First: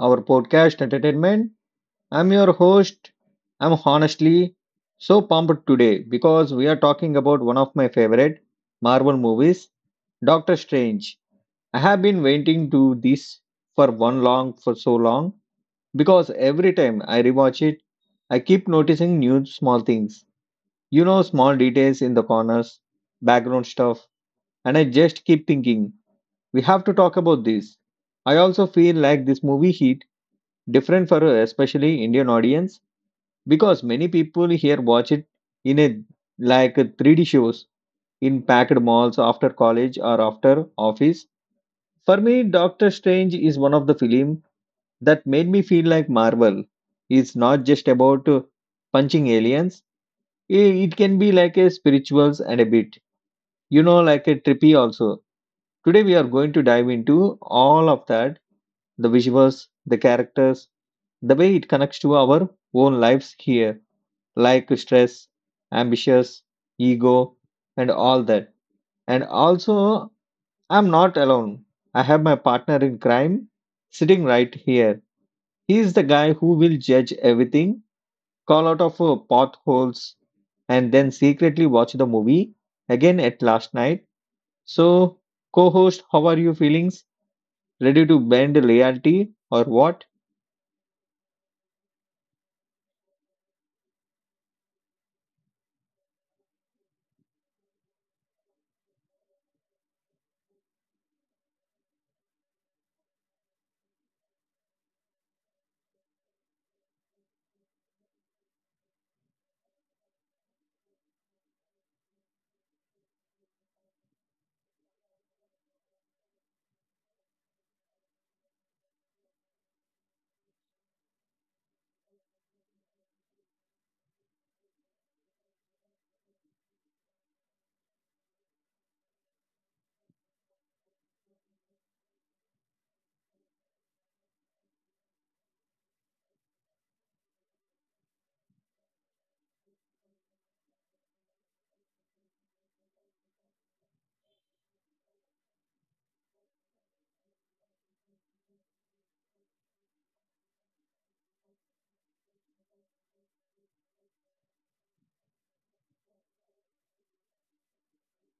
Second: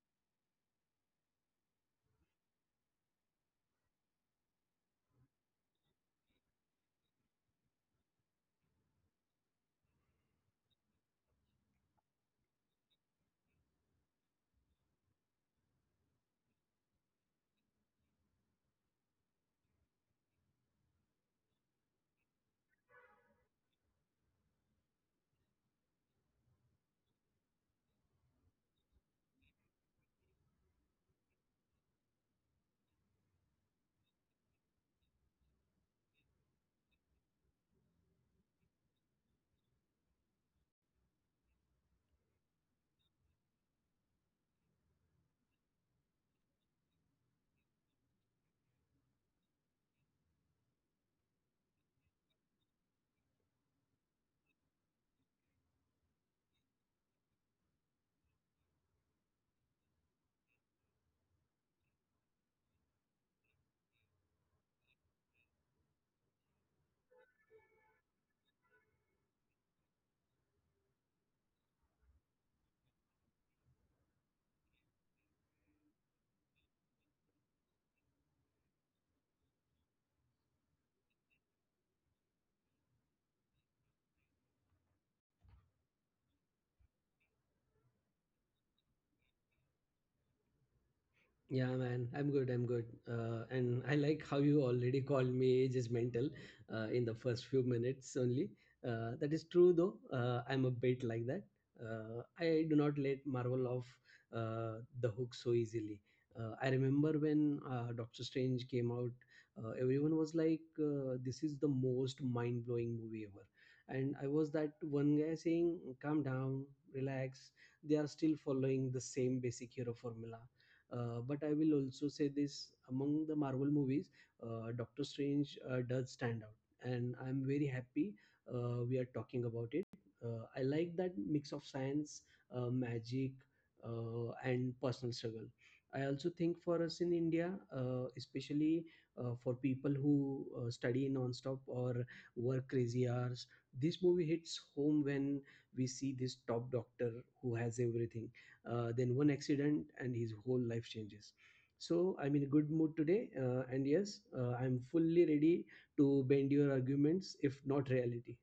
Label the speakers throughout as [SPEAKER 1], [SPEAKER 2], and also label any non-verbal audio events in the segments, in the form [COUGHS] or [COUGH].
[SPEAKER 1] our podcast entertainment. I'm your host. I'm honestly so pumped today because we are talking about one of my favorite Marvel movies, Doctor Strange. I have been waiting to this for one long for so long because every time I rewatch it, I keep noticing new small things. You know, small details in the corners, background stuff, and I just keep thinking we have to talk about this. I also feel like this movie hit different for a especially Indian audience because many people here watch it in a like a 3D shows in packed malls after college or after office. For me, Doctor Strange is one of the film that made me feel like Marvel. It's not just about punching aliens. It can be like a spirituals and a bit, you know, like a trippy also. Today we are going to dive into all of that: the visuals, the characters, the way it connects to our own lives here, like stress, ambitions, ego, and all that. And also, I'm not alone. I have my partner in crime sitting right here. He is the guy who will judge everything, call out of potholes, and then secretly watch the movie again at last night. So, co host, how are you feelings? Ready to bend loyalty or what?
[SPEAKER 2] Yeah, man, I'm good. I'm good. And I like how you already [LAUGHS] called me age judgmental in the first few minutes only. That is true, though. I'm a bit like that. I do not let Marvel off the hook so easily. I remember when Doctor Strange came out, everyone was like, this is the most mind blowing movie ever. And I was that one guy saying, calm down, relax. They are still following the same basic hero formula but I will also say this, among the Marvel movies, Doctor Strange does stand out, and I'm very happy we are talking about it. I like that mix of science, magic, and personal struggle. I also think for us in India, especially for people who study nonstop or work crazy hours, this movie hits home when we see this top doctor who has everything, then one accident and his whole life changes. So I'm in a good mood today, and yes, I'm fully ready to bend your arguments, if not reality.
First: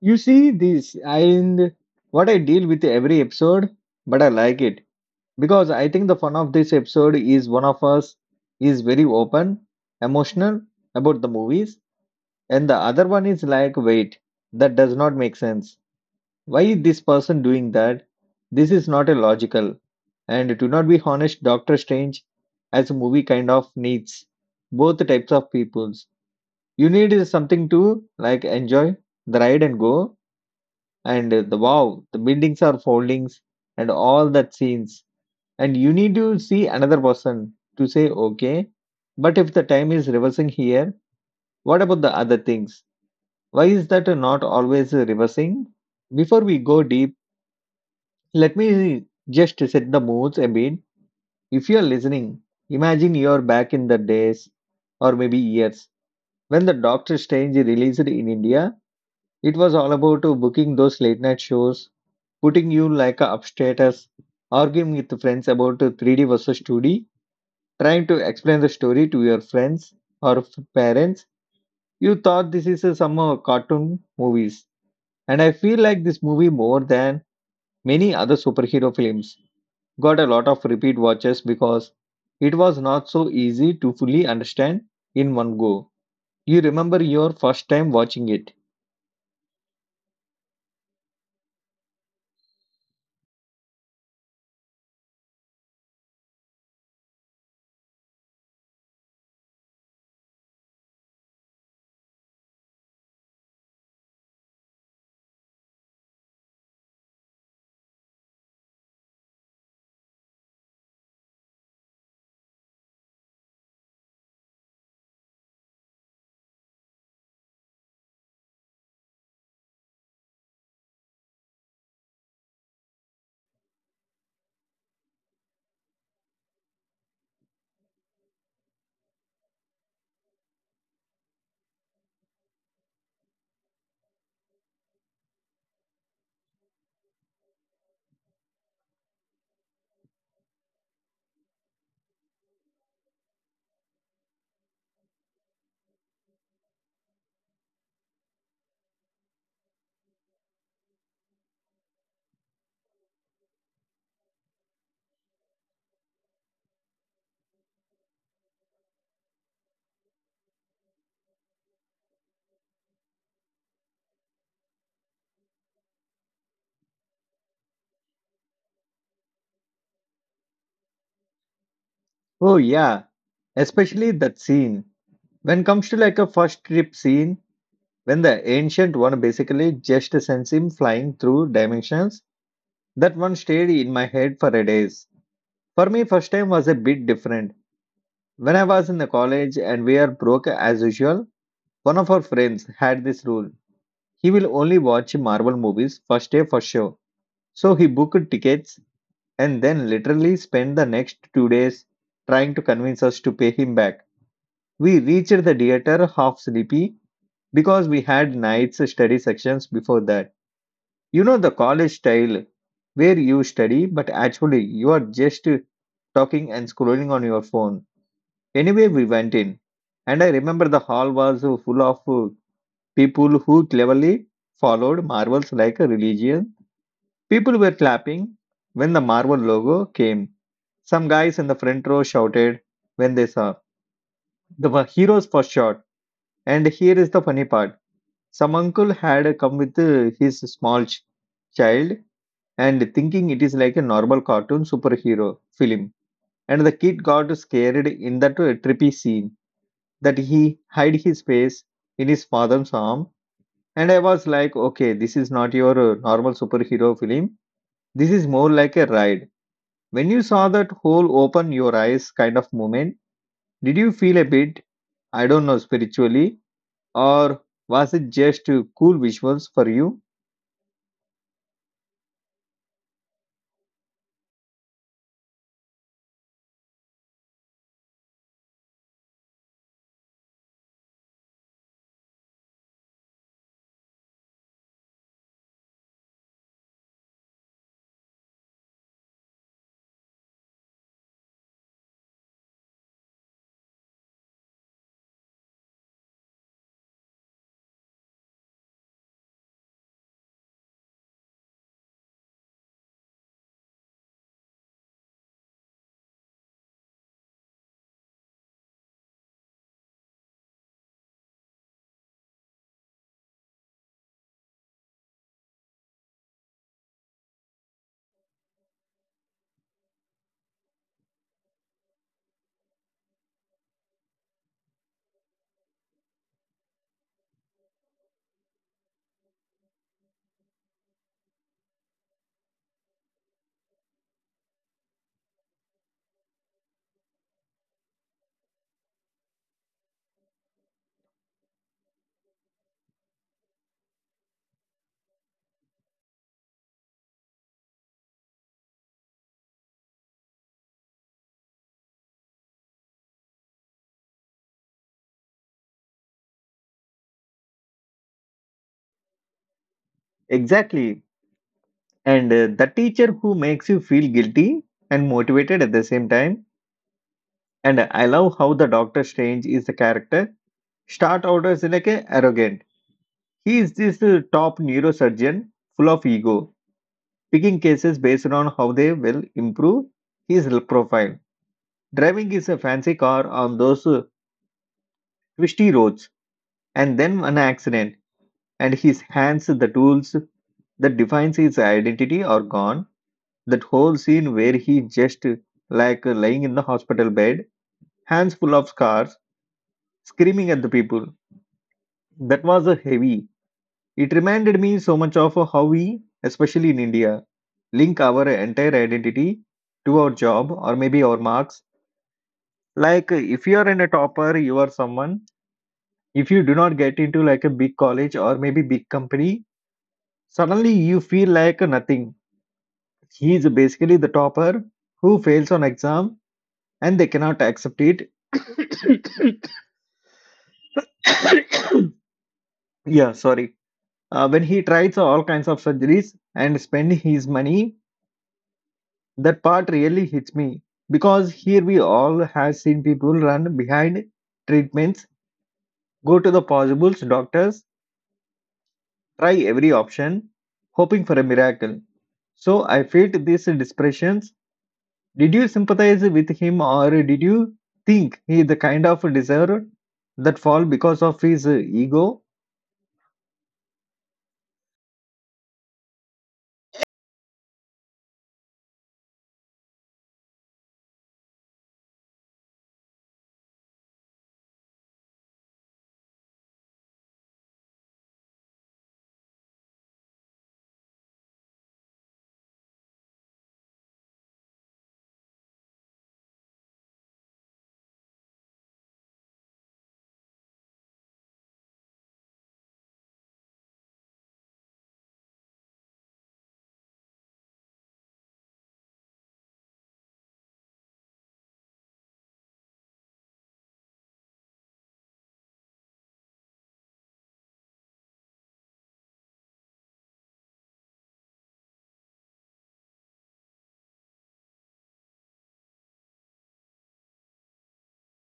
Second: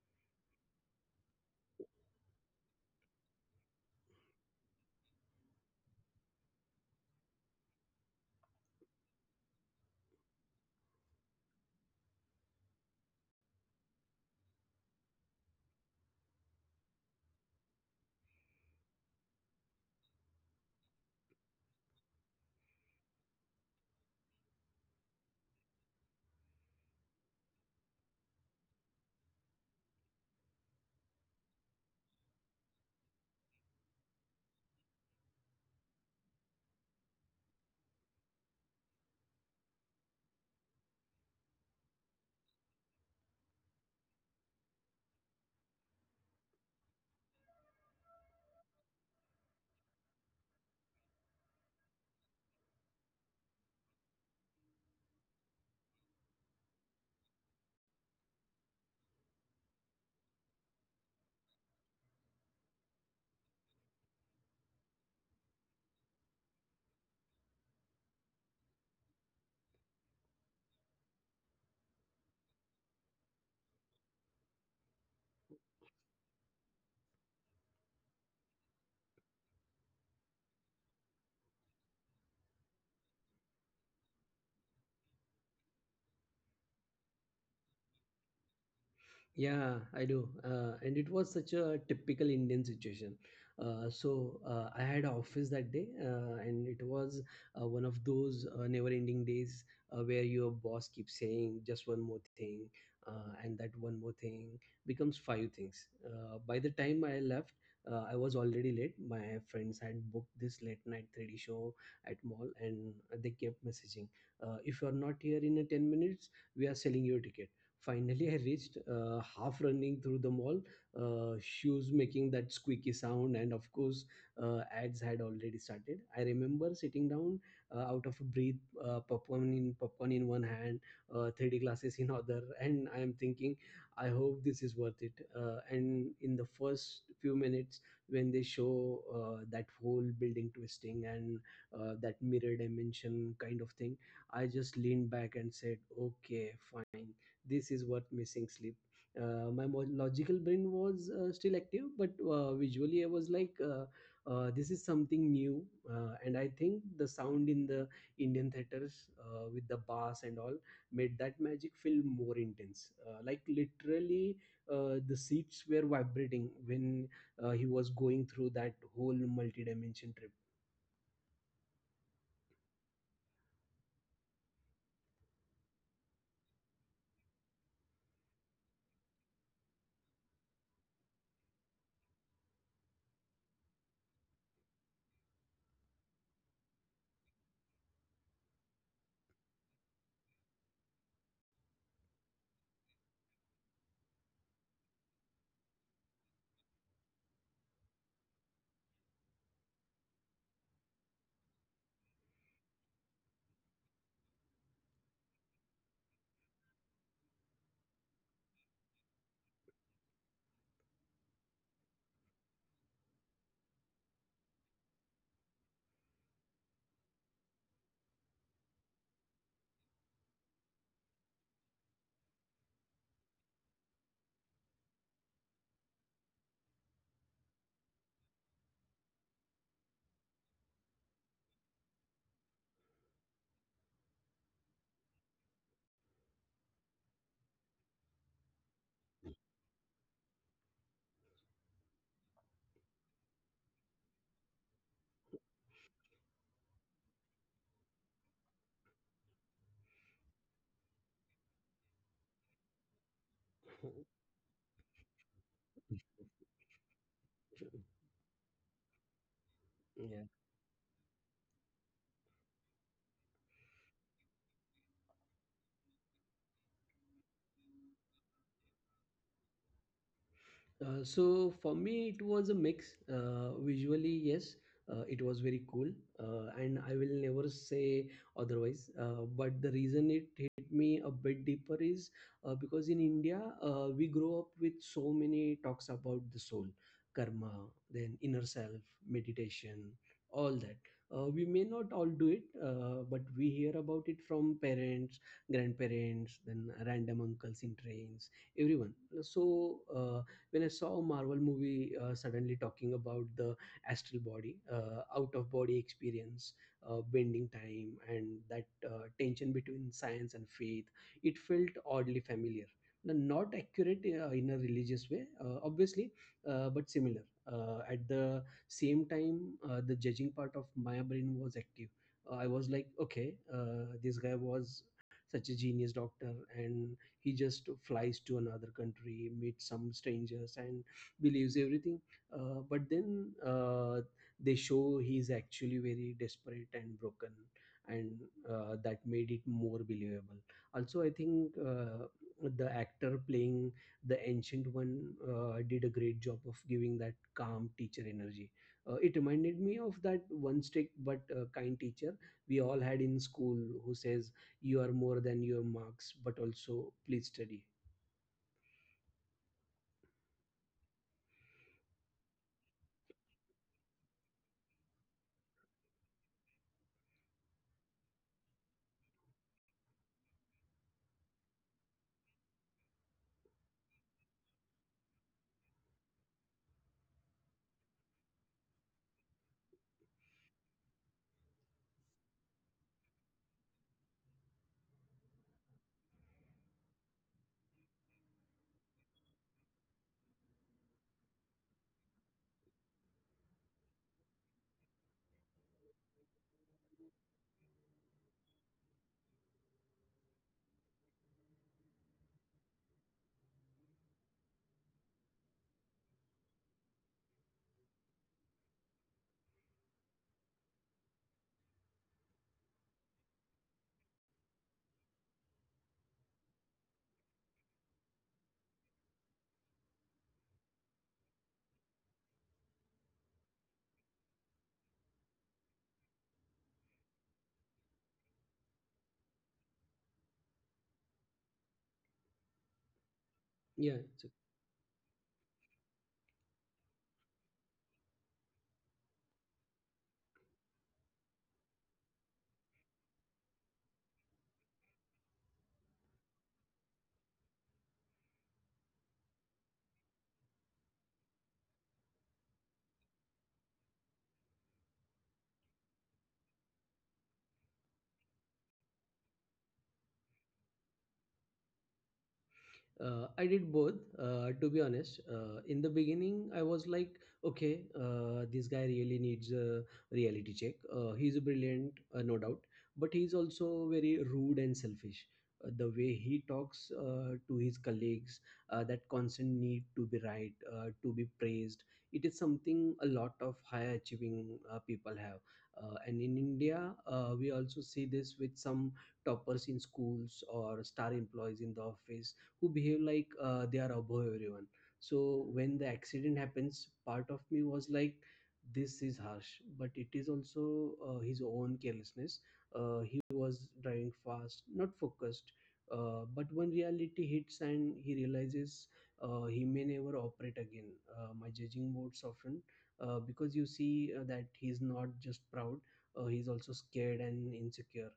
[SPEAKER 1] You see this, and what I deal with every episode, but I like it because I think the fun of this episode is one of us is very open, emotional about the movies, and the other one is like, wait, that does not make sense. Why is this person doing that? This is not a logical. And to not be honest, Doctor Strange as a movie kind of needs both types of peoples. You need something to like enjoy the ride and go, and the wow, the buildings are foldings and all that scenes. And you need to see another person to say, okay, but if the time is reversing here, what about the other things? Why is that not always reversing? Before we go deep, let me just set the moods a bit. If you are listening, imagine you are back in the days or maybe years when the Doctor Strange released in India. It was all about booking those late night shows, putting you like a upstatus, arguing with friends about 3D versus 2D, trying to explain the story to your friends or parents. You thought this is some cartoon movies. And I feel like this movie more than many other superhero films got a lot of repeat watches because it was not so easy to fully understand in one go. You remember your first time watching it.
[SPEAKER 2] Yeah, I do. And it was such a typical Indian situation. I had office that day, and it was one of those never-ending days where your boss keeps saying just one more thing, and that one more thing becomes five things. By the time I left, I was already late. My friends had booked this late-night 3D show at mall, and they kept messaging, "If you are not here in a 10 minutes, we are selling your ticket." Finally, I reached, half running through the mall, shoes making that squeaky sound, and of course, ads had already started. I remember sitting down, out of breath, popcorn in one hand, 3D glasses in [LAUGHS] other, and I am thinking, I hope this is worth it. And in the first few minutes, when they show that whole building twisting and that mirror dimension kind of thing, I just leaned back and said, okay, fine, this is what missing sleep. My logical brain was still active, but visually I was like, this is something new. And I think the sound in the Indian theaters, with the bass and all, made that magic feel more intense, like literally the seats were vibrating when he was going through that whole multi-dimension trip.
[SPEAKER 1] Oh yeah, especially that scene. When comes to like a first trip scene, when the ancient one basically just sends him flying through dimensions, that one stayed in my head for a days. For me, first time was a bit different. When I was in the college and we are broke as usual, one of our friends had this rule. He will only watch Marvel movies first day for sure. So he booked tickets and then literally spent the next 2 days trying to convince us to pay him back. We reached the theater half sleepy because we had nights study sections before that. You know the college style where you study, but actually you are just talking and scrolling on your phone. Anyway, we went in, and I remember the hall was full of people who cleverly followed marvels like a religion. People were clapping when the Marvel logo came. Some guys in the front row shouted when they saw the heroes for short. And here is the funny part: some uncle had come with his small child and thinking it is like a normal cartoon superhero film, and the kid got scared in that trippy scene that he hid his face in his father's arm, and I was like, okay, this is not your normal superhero film.
[SPEAKER 2] [LAUGHS]
[SPEAKER 1] This is more like a ride. When you
[SPEAKER 2] Yeah.
[SPEAKER 1] saw that whole open your eyes kind of moment, did you feel a bit, I don't know, spiritually, or was it just cool visuals for you?
[SPEAKER 2] So for me, it was a mix. Visually, yes, it was very cool, and I will never say otherwise. But the reason it hit me a bit deeper is because in India, we grow up with so many talks about the soul, karma, then inner self, meditation, all that. We may not all do it, but we hear about it from parents, grandparents, then random uncles in trains, everyone. So. When I saw a Marvel movie suddenly talking about the astral body, out of body experience, bending time, and that tension between science and faith, it felt oddly familiar. Now, not accurate in a religious way, obviously, but similar at the same time. The judging part of my brain was active. I was like, okay, this guy was such a genius doctor, and he just flies to another country, meets some strangers, and believes everything. But then they show he's actually very desperate and broken, and that made it more believable. Also, I think the actor playing the ancient one did a great job of giving that calm teacher energy. It reminded me of that one strict but kind teacher we all had in school, who says you are more than your marks, but also please study.
[SPEAKER 1] Exactly, and the teacher who makes you feel guilty and motivated at the same time. And I love how the Doctor Strange is the character. Start out as like a arrogant. He is this top neurosurgeon full of ego, picking cases based on how they will improve his profile. Driving his fancy car on those twisty roads, and then an accident, and his hands, the tools that defines his identity, are gone. That whole scene where he just like lying in the hospital bed, hands full of scars, screaming at the people. That was a heavy. It reminded me so much of how we, especially in India, link our entire identity to our job or maybe our marks. Like if you are in a topper, you are someone. If you do not get into like a big college or maybe big company, suddenly you feel like nothing. He is basically the topper who fails on exam and they cannot accept it. [COUGHS] Yeah, sorry.
[SPEAKER 2] Yeah, it's
[SPEAKER 1] When
[SPEAKER 2] okay.
[SPEAKER 1] he tries all kinds of surgeries and spend his money, that part really hits me because here we all have seen people run behind treatments, go to the possible doctors, try every option, hoping for a miracle. So I felt these depressions. Did you sympathize with him, or did you think he the kind of deserved that fall because of his ego?
[SPEAKER 2] I did both, to be honest. In the beginning, I was like, okay, this guy really needs a reality check. He's brilliant, no doubt, but he's also very rude and selfish. The way he talks to his colleagues, that constant need to be right, to be praised, it is something a lot of high achieving people have. And in India, we also see this with some toppers in schools or star employees in the office, who behave like they are above everyone. So when the accident happens, part of me was like, this is harsh, but it is also his own carelessness. He was driving fast, not focused. But when reality hits and he realizes he may never operate again, my judging mode softened, because you see that he's not just proud, he's also scared and insecure.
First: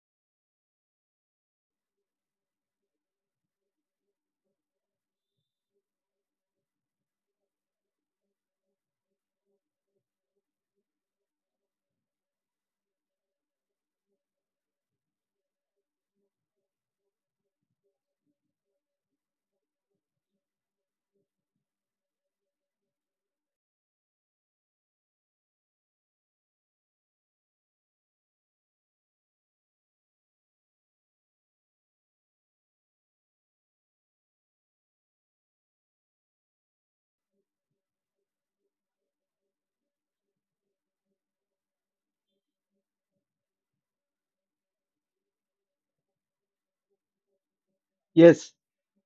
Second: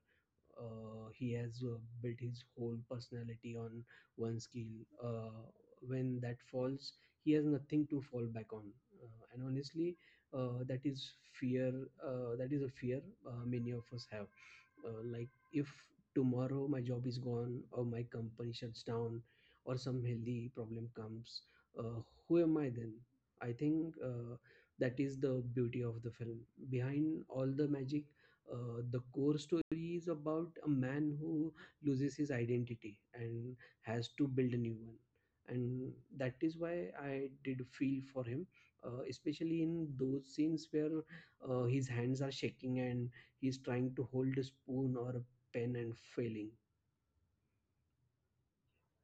[SPEAKER 2] He has built his whole personality on one skill. Uh, when that falls, he has nothing to fall back on. And honestly, that is fear. That is a fear many of us have, like if tomorrow my job is gone, or my company shuts down, or some healthy problem comes, uh, who am I then? I think that is the beauty of the film. Behind all the magic, the core story is about a man who loses his identity and has to build a new one. And that is why I did feel for him, especially in those scenes where his hands are shaking and he's trying to hold a spoon or a pen and failing.
[SPEAKER 1] Yes.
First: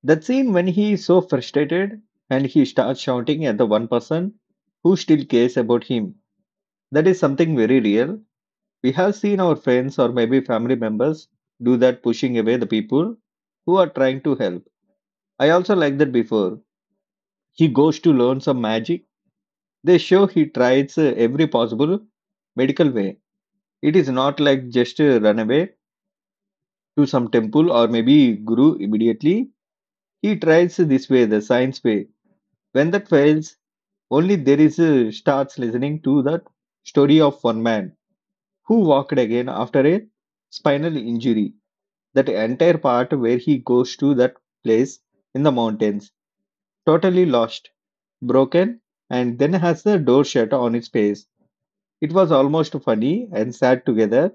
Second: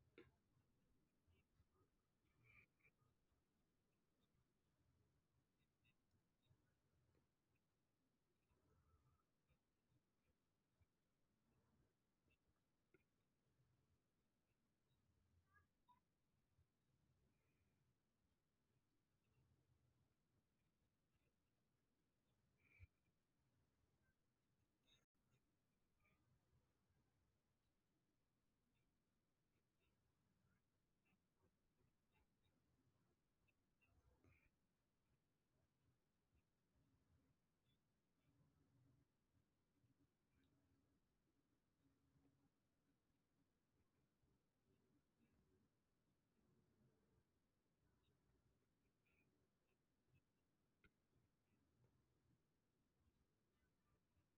[SPEAKER 1] That scene when he is so frustrated and he starts shouting at the one person who still cares about him. That is something very real. We have seen our friends or maybe family members do that, pushing away the people who are trying to help. I also like that before he goes to learn some magic, they show he tries every possible medical way. It is not like just run away to some temple or maybe guru immediately. He tries this way, the science way. When that fails, only there is starts listening to that story of one man who walked again after a spinal injury. That entire part where he goes to that place in the mountains, totally lost, broken, and then has the door shut on its face. It was almost funny and sad together.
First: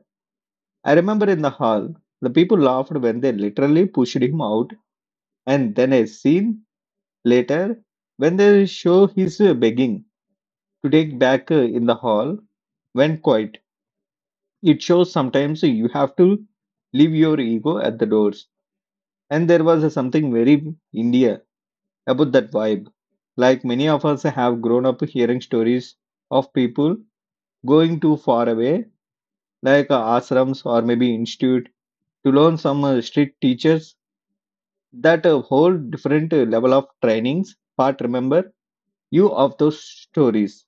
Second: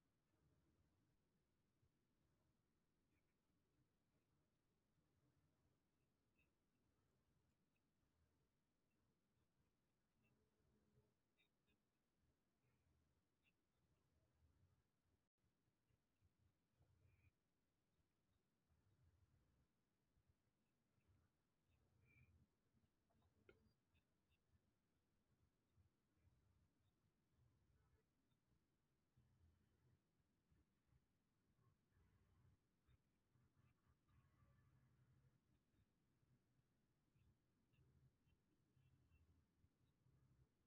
[SPEAKER 1] I remember in the hall, the people laughed when they literally pushed him out, and then a scene later when they show his begging to take back in the hall, went quiet. It shows sometimes so you have to leave your ego at the doors. And there was a something very India about that vibe. Like many of us have grown up hearing stories of people going too far away, like ashrams or maybe institute, to learn some strict teachers. That a whole different level of trainings part. Remember you of those stories.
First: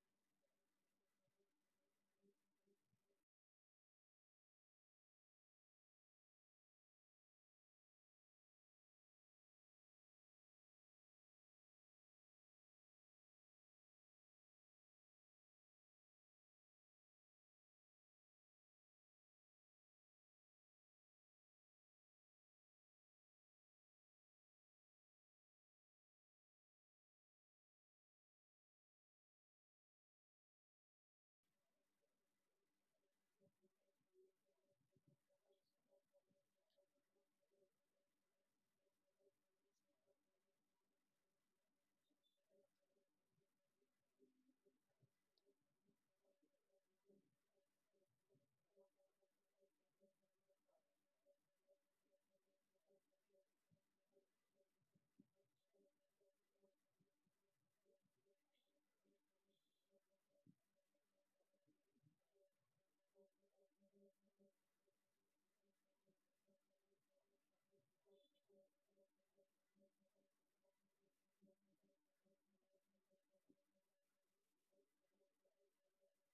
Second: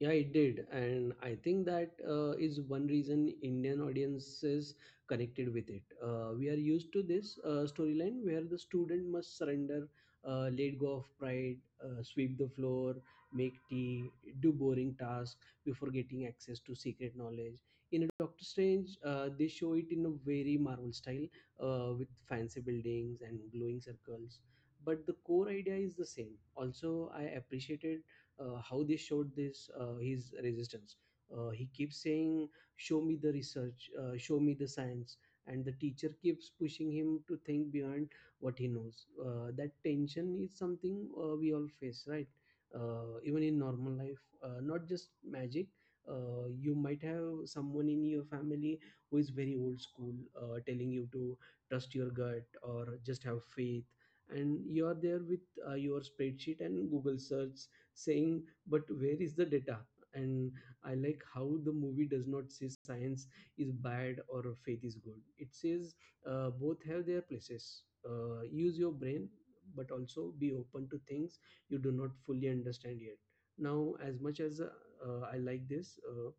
[SPEAKER 2] Yeah, it did, and I think that, is one reason Indian audiences connected with it. We are used to this storyline where the student must surrender, let go of pride, sweep the floor, make tea, do boring tasks before getting access to secret knowledge. In a Doctor Strange, they show it in a very Marvel style with fancy buildings and glowing circles. But the core idea is the same. Also, I appreciated how they showed this, his resistance. He keeps saying, "Show me the research, show me the science," and the teacher keeps pushing him to think beyond what he knows. That tension is something we all face, right? Even in normal life, not just magic. You might have someone in your family who is very old school, telling you to trust your gut or just have faith, and you're there with your spreadsheet and google search saying, but where is the data? And I like how the movie does not say science is bad or faith is good. It says both have their places. Use your brain, but also be open to things you do not fully understand yet. Now, as much as I like this,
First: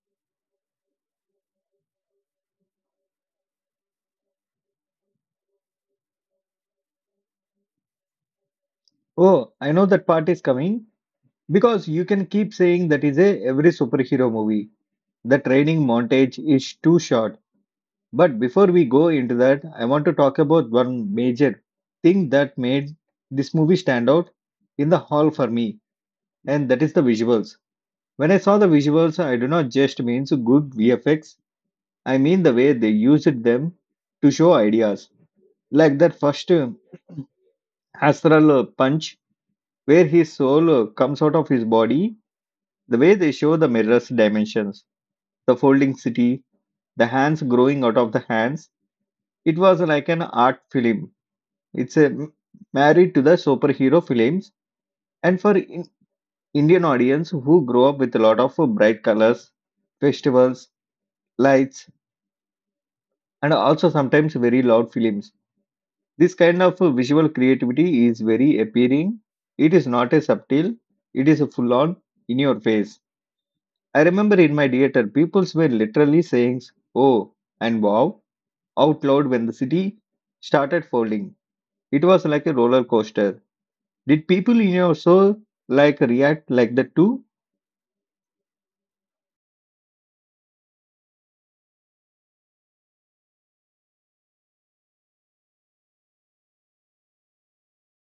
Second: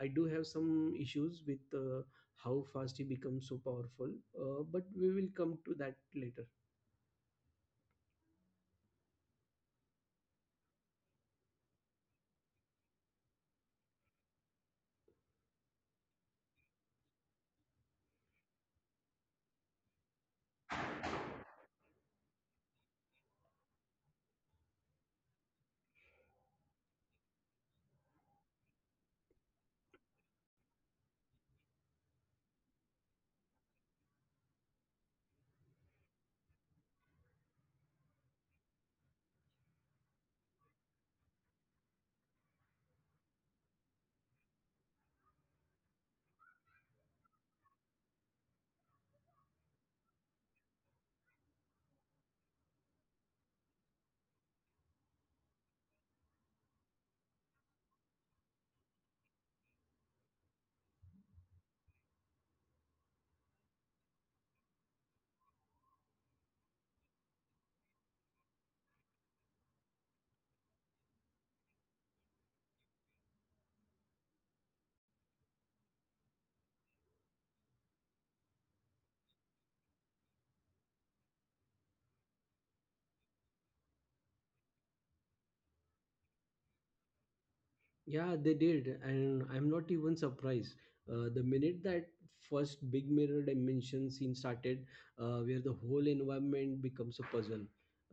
[SPEAKER 2] I do have some issues with how fast he becomes so powerful, but we will come to that later.
[SPEAKER 1] Oh, I know that part is coming because you can keep saying that is a every superhero movie. The training montage is too short. But before we go into that, I want to talk about one major thing that made this movie stand out in the hall for me, and that is the visuals. When I saw the visuals, I do not just mean so good VFX, I mean the way they used them to show ideas. Like that first astral punch, where his soul comes out of his body, the way they show the mirror's dimensions, the folding city, the hands growing out of the hands. It was like an art film. It's a married to the superhero films, and for Indian audience who grow up with a lot of bright colors, festivals, lights, and also sometimes very loud films. This kind of visual creativity is very appealing. It is not a subtle. It is a full on in your face. I remember in my theater, peoples were literally saying "oh" and "wow" out loud when the city started folding. It was like a roller coaster. Did people in your soul like react like that too?
[SPEAKER 2] Yeah, they did, and I'm not even surprised. The minute that first big mirror dimension scene started, where the whole environment becomes a puzzle,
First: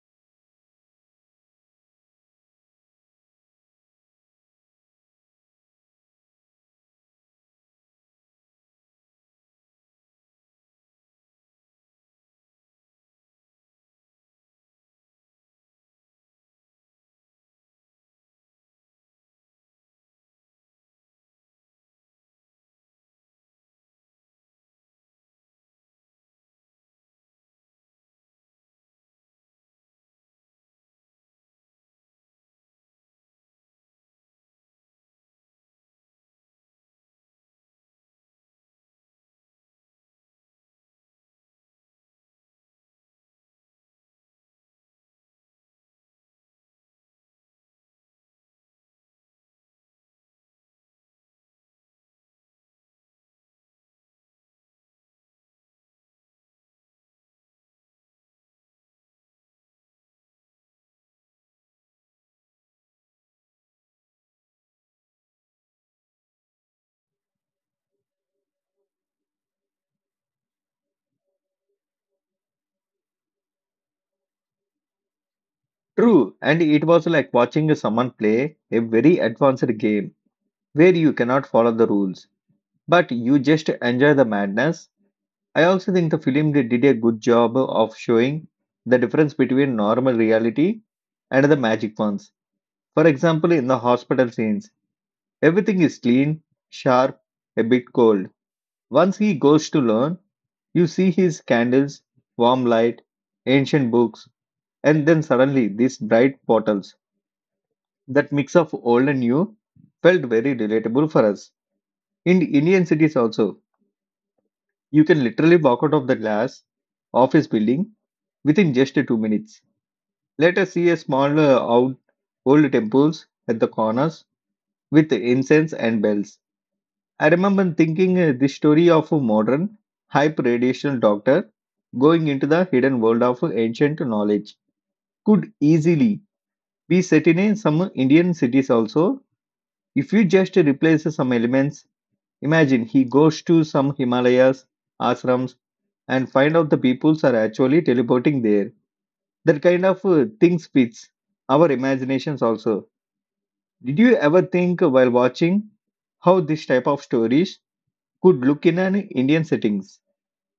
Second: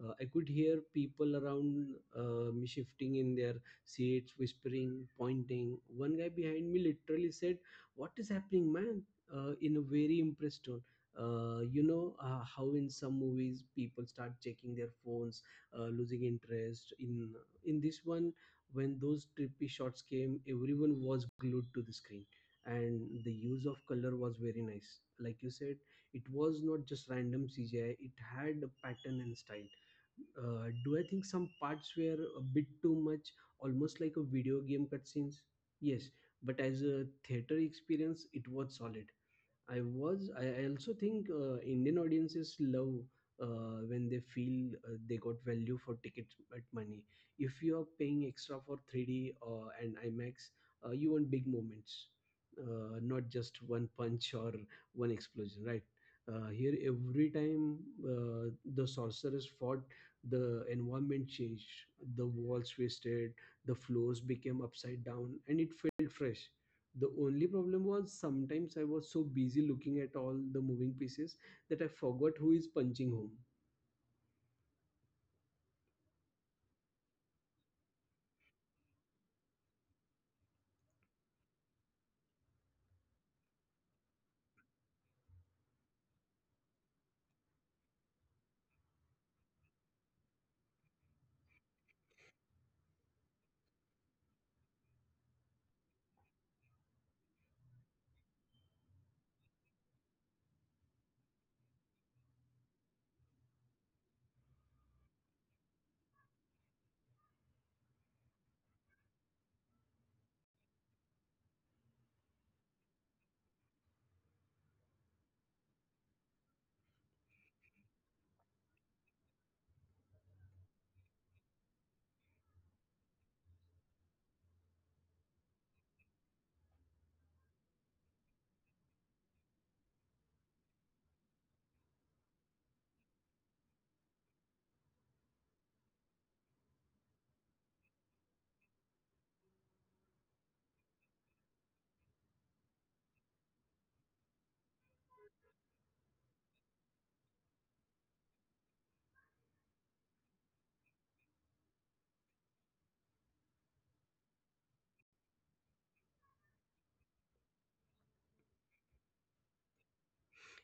[SPEAKER 2] I could hear people around me shifting in their seats, whispering, pointing. One guy behind me literally said, "What is happening, man?" In a very impressed tone. You know how in some movies people start checking their phones, losing interest. In this one, when those trippy shots came, everyone was glued to the screen, and the use of color was very nice. Like you said, it was not just random CGI; it had a pattern and style. Do I think some parts were a bit too much, almost like a video game cutscenes? Yes, but as a theater experience, it was solid. I also think Indian audiences love when they feel they got value for ticket but money. If you are paying extra for 3D and IMAX, you want big moments, not just one punch or one explosion, right? Here, every time uh, the sorcerers fought, the environment changed. The walls twisted, the floors became upside down, and it felt fresh. The only problem was, sometimes I was so busy looking at all the moving pieces that I forgot who is punching whom.
[SPEAKER 1] True, and it was like watching someone play a very advanced game where you cannot follow the rules, but you just enjoy the madness. I also think the film did a good job of showing the difference between normal reality and the magic ones. For example, in the hospital scenes, everything is clean, sharp, a bit cold. Once he goes to learn, you see his candles, warm light, ancient books, and then suddenly, these bright bottles, that mix of old and new, felt very relatable for us. In Indian cities, also, you can literally walk out of the glass office building within just 2 minutes. Let us see a small out old temples at the corners with incense and bells. I remember thinking the story of a modern, hype radiational doctor going into the hidden world of ancient knowledge could easily be set in some Indian cities also. If you just replace some elements, imagine he goes to some Himalayas, ashrams, and find out the peoples are actually teleporting there. That kind of things fits our imaginations also. Did you ever think while watching how this type of stories could look in an Indian settings?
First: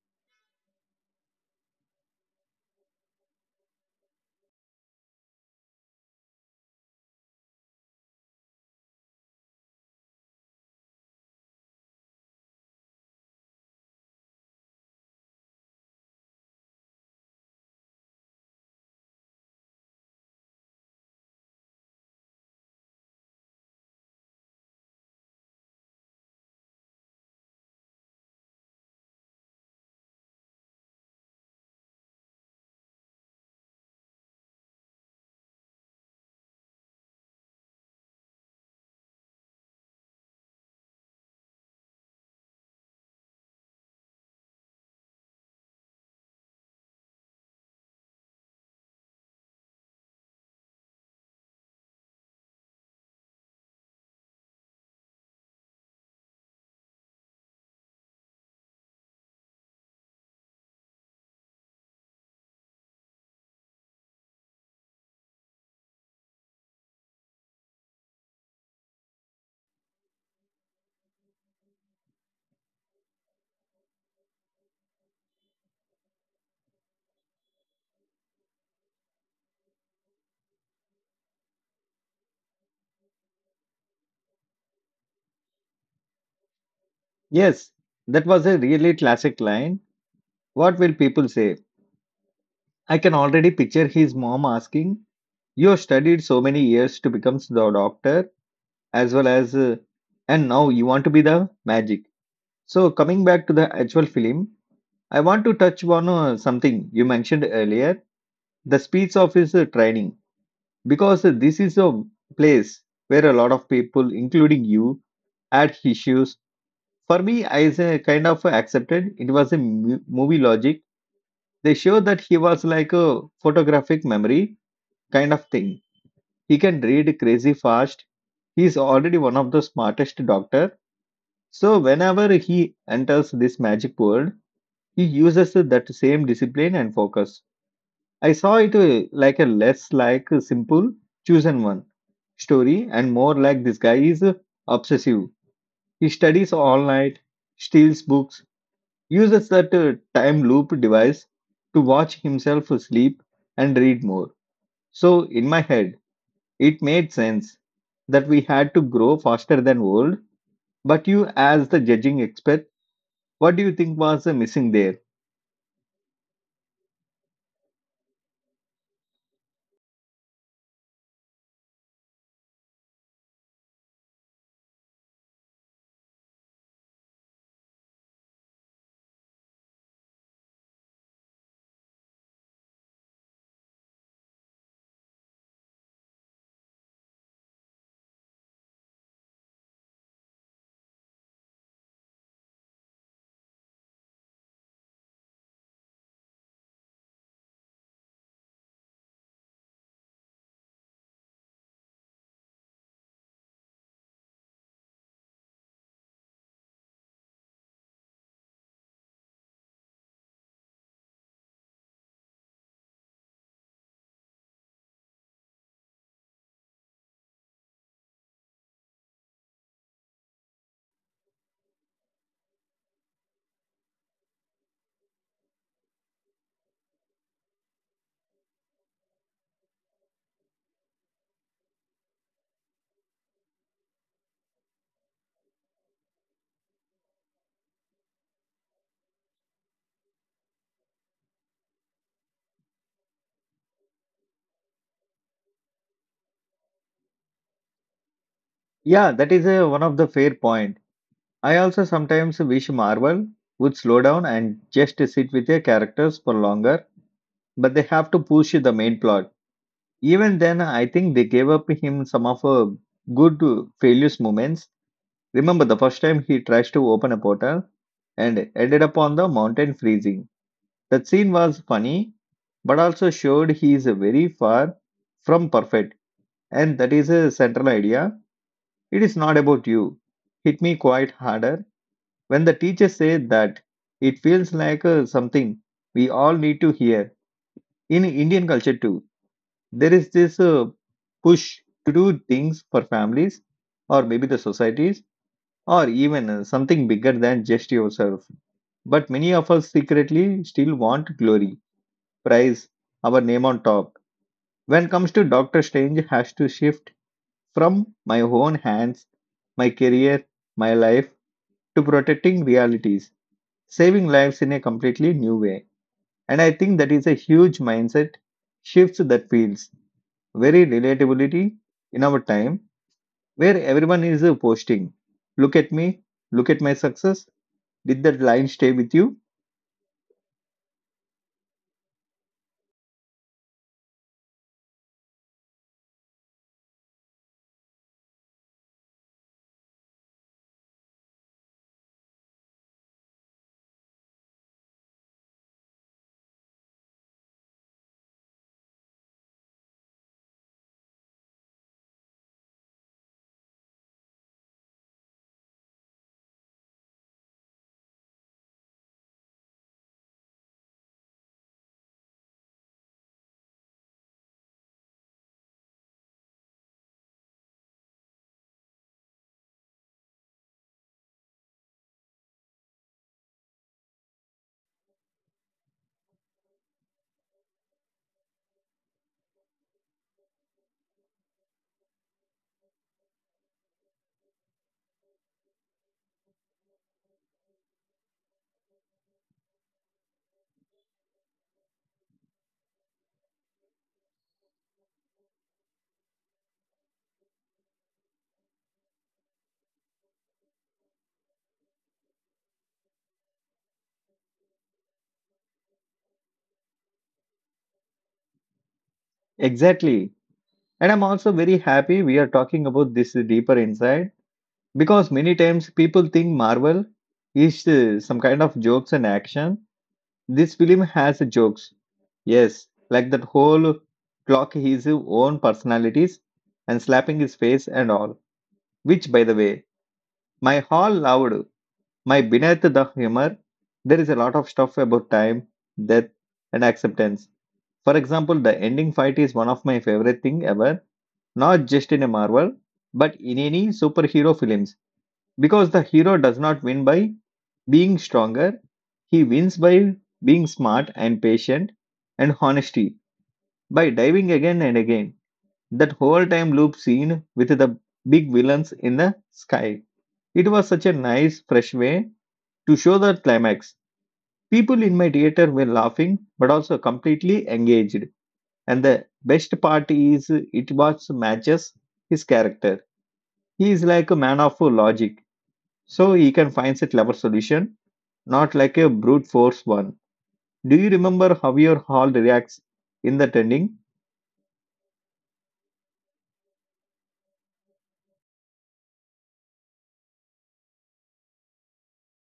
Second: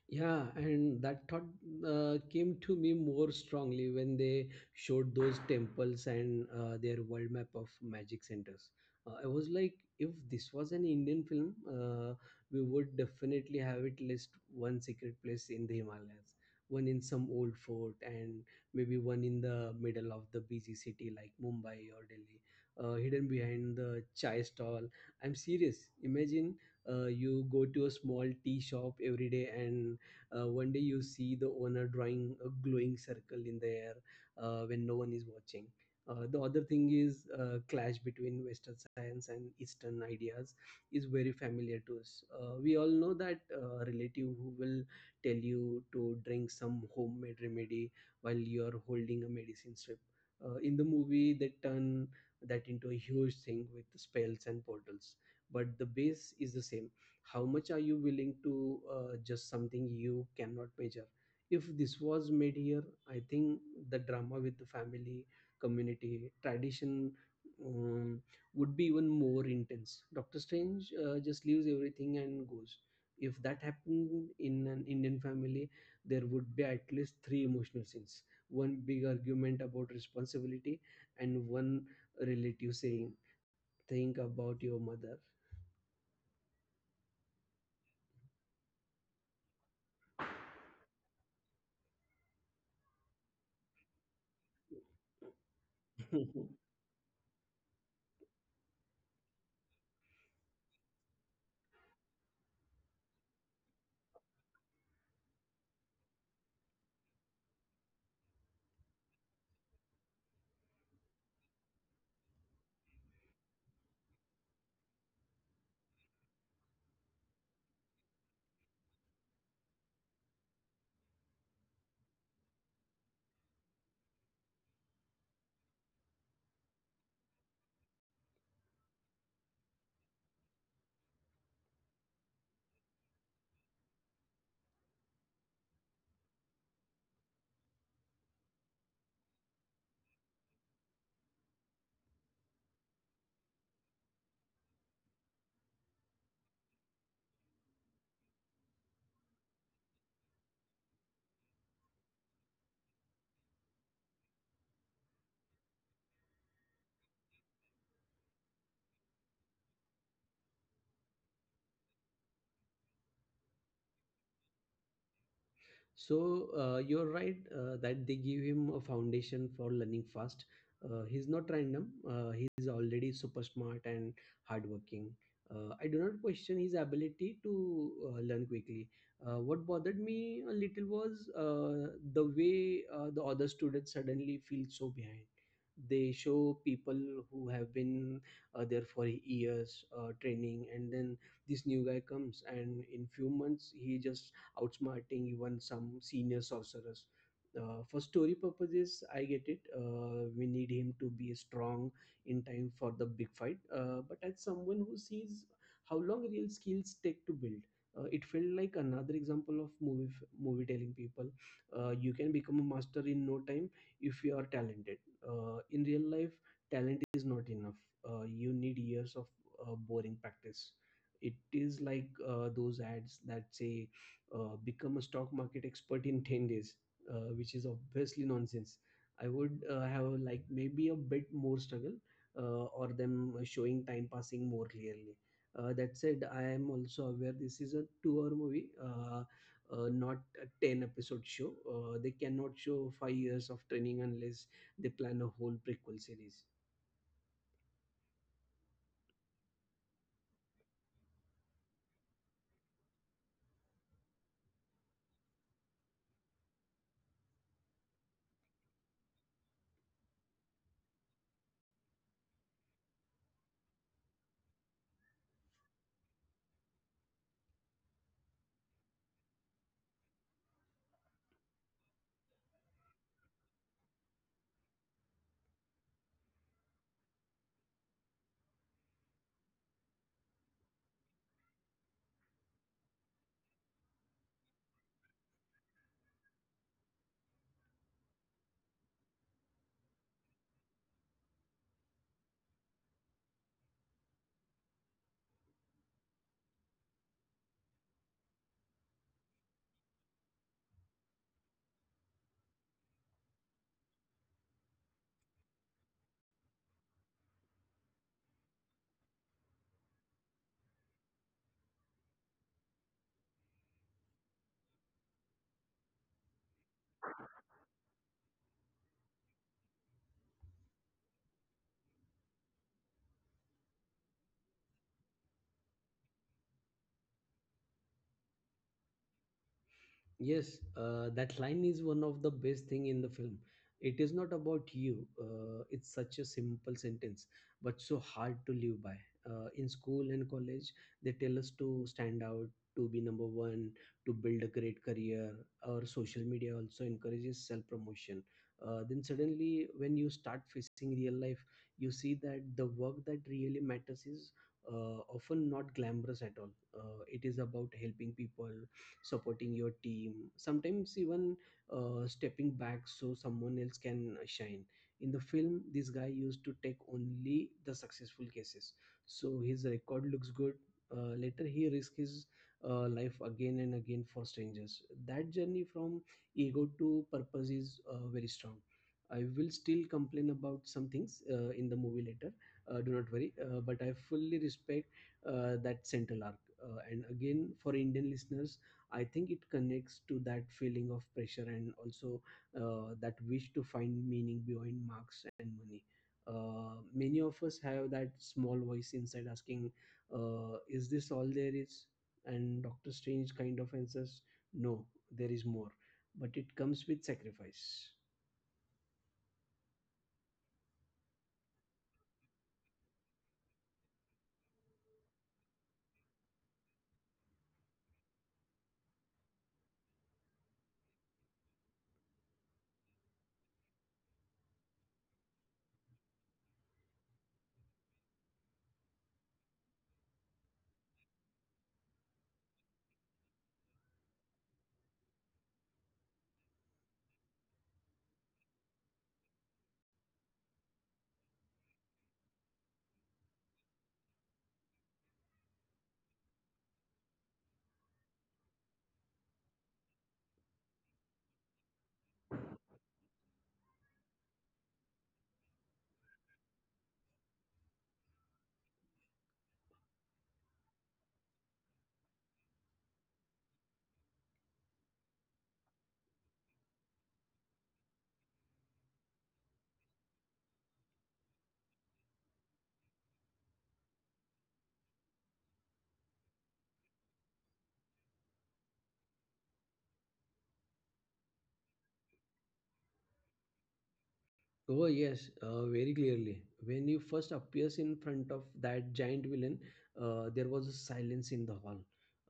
[SPEAKER 2] Yeah, and that thought, came to me more strongly when they showed those temples and their world map of magic centers. I was like, if this was an Indian film, we would definitely have at least one secret place in the Himalayas, one in some old fort, and maybe one in the middle of the busy city like Mumbai or Delhi, hidden behind the chai stall. I'm serious. Imagine you go to a small tea shop every day, and one day you see the owner drawing a glowing circle in the air when no one is watching. The other thing is clash between Western science and Eastern ideas is very familiar to us. We all know that relative who will tell you to drink some homemade remedy while you're holding a medicine strip. In the movie, they turn that into a huge thing with spells and portals, but the base is the same. How much are you willing to just something you cannot measure? If this was made here, I think the drama with the family, community, tradition, um, would be even more intense. Doctor Strange just leaves everything and goes. If that happened in an Indian family, there would be at least three emotional scenes, one big argument about responsibility, and one relative saying, think about your mother.
[SPEAKER 1] Yes, that was a really classic line. What will people say? I can already picture his mom asking, you have studied so many
[SPEAKER 2] [LAUGHS]
[SPEAKER 1] years to become the doctor as well as, and now you want to be the magic. So coming back to the actual film, I want to touch on something you mentioned earlier, the speech of his training, because this is a place where a lot of people, including you, had issues. For me, I kind of accepted it was a movie logic. They show that he was like a photographic memory kind of thing. He can read crazy fast. He is already one of the smartest doctor. So, whenever he enters this magic world, he uses that same discipline and focus. I saw it like a less like a simple chosen one story and more like this guy is obsessive. He studies all night, steals books, uses that time loop device to watch himself sleep and read more. So, in my head, it made sense that we had to grow faster than world, but you, as the judging expert, what do you think was missing there?
[SPEAKER 2] So you're right that they give him a foundation for learning fast. He's not random. He's already super smart and hardworking. I do not question his ability to learn quickly. What bothered me a little was the way the other students suddenly feel so behind. They show people who have been there for years training, and then this new guy comes, and in few months he just outsmarting even some senior sorcerers. For story purposes, I get it. We need him to be strong in time for the big fight. But as someone who sees how long real skills take to build, it felt like another example of movie telling people you can become a master in no time if you are talented. In real life, talent is not enough. You need years of boring practice. It is like those ads that say become a stock market expert in 10 days, which is obviously nonsense. I would have like maybe a bit more struggle or them showing time passing more clearly. That said, I am also aware this is a two-hour movie, not a ten-episode show. They cannot show 5 years of training unless they plan a whole prequel series.
[SPEAKER 1] Yeah, that is one of the fair point. I also sometimes wish Marvel would slow down and just sit with their characters for longer, but they have to push the main plot. Even then, I think they gave up him some of good failures moments. Remember the first time he tries to open a portal and ended up on the mountain freezing. That scene was funny, but also showed he is very far from perfect, and that is a central idea. It is not about you. Hit me quite harder when the teacher said that. It feels like something we all need to hear. In Indian culture, too, there is this push to do things for families, or maybe the societies, or even something bigger than just yourself. But many of us secretly still want glory, prize, our name on top. When comes to Doctor Strange has to shift from my own hands, my career, my life to protecting realities, saving lives in a completely new way. And I think that is a huge mindset shift that feels very relatability in our time, where everyone is posting, look at me, look at my success. Did that line stay with you?
[SPEAKER 2] Yes, that line is one of the best thing in the film. It is not about you. It's such a simple sentence, but so hard to live by. In school and college, they tell us to stand out, to be number one, to build a great career. Our social media also encourages self-promotion. Then suddenly, when you start facing real life, you see that the work that really matters is often not glamorous at all. It is about helping people, supporting your team, sometimes even stepping back so someone else can shine. In the film, this guy used to take only the successful cases so his record looks good. Later, he risked his life again and again for strangers. That journey from ego to purpose is very strong. I will still complain about some things in the movie later, do not worry, but I fully respect that central arc. And again, for Indian listeners, I think it connects to that feeling of pressure, and also that wish to find meaning beyond marks and money. Many of us have that small voice inside asking, is this all there is? And Dr. Strange kind of answers, no, there is more, but it comes with sacrifice.
[SPEAKER 1] Exactly. And I'm also very happy we are talking about this deeper inside, because many times people think Marvel is some kind of jokes and action. This film has jokes. Yes, like that whole clock his own personalities and slapping his face and all. Which, by the way, my hall loved. My beneath the humor, there is a lot of stuff about time, death, and acceptance. For example, the ending fight is one of my favorite thing ever. Not just in a Marvel, but in any superhero films, because the hero does not win by being stronger. He wins by being smart and patient and honest, by diving again and again. That whole time loop scene with the big villains in the sky. It was such a nice, fresh way to show the climax. People in my theater were laughing but also completely engaged. And the best part is it was matches his character. He is like a man of logic, so he can find a clever solution, not like a brute force one. Do you remember how your hall reacts in the ending?
[SPEAKER 2] Oh yes, very clearly. When he first appears in front of that giant villain, there was a silence in the hall.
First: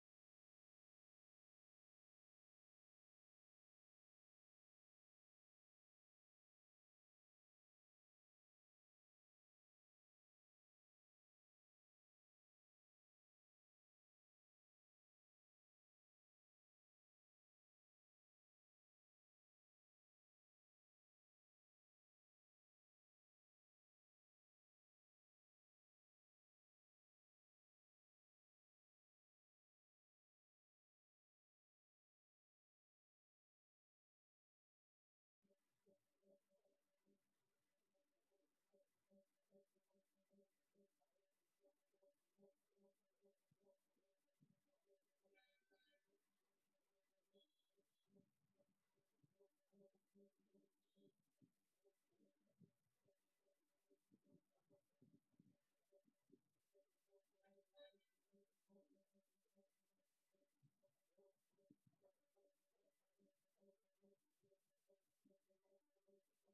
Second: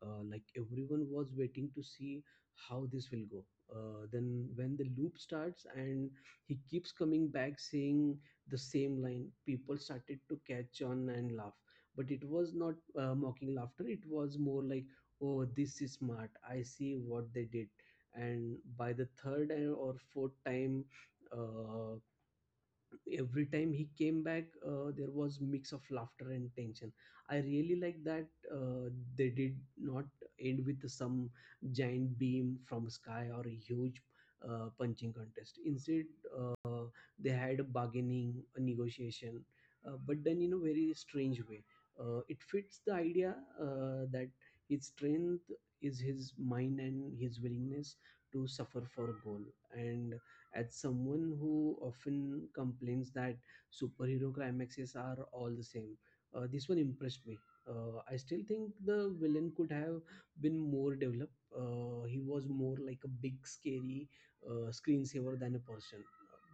[SPEAKER 2] Like everyone was waiting to see how this will go. Then when the loop starts and he keeps coming back saying the same line, people started to catch on and laugh. But it was not mocking laughter. It was more like, "Oh, this is smart. I see what they did." And by the or fourth time. Uh, every time he came back there was mix of laughter and tension. I really like that uh, they did not end with some giant beam from sky or a huge punching contest. Instead, uh, they had bargaining, a negotiation, but done in a very strange way. It fits the idea that his strength is his mind and his willingness to suffer for a goal. And as someone who often complains that superhero climaxes are all the same, this one impressed me. I still think the villain could have been more developed. He was more like a big scary screensaver than a person,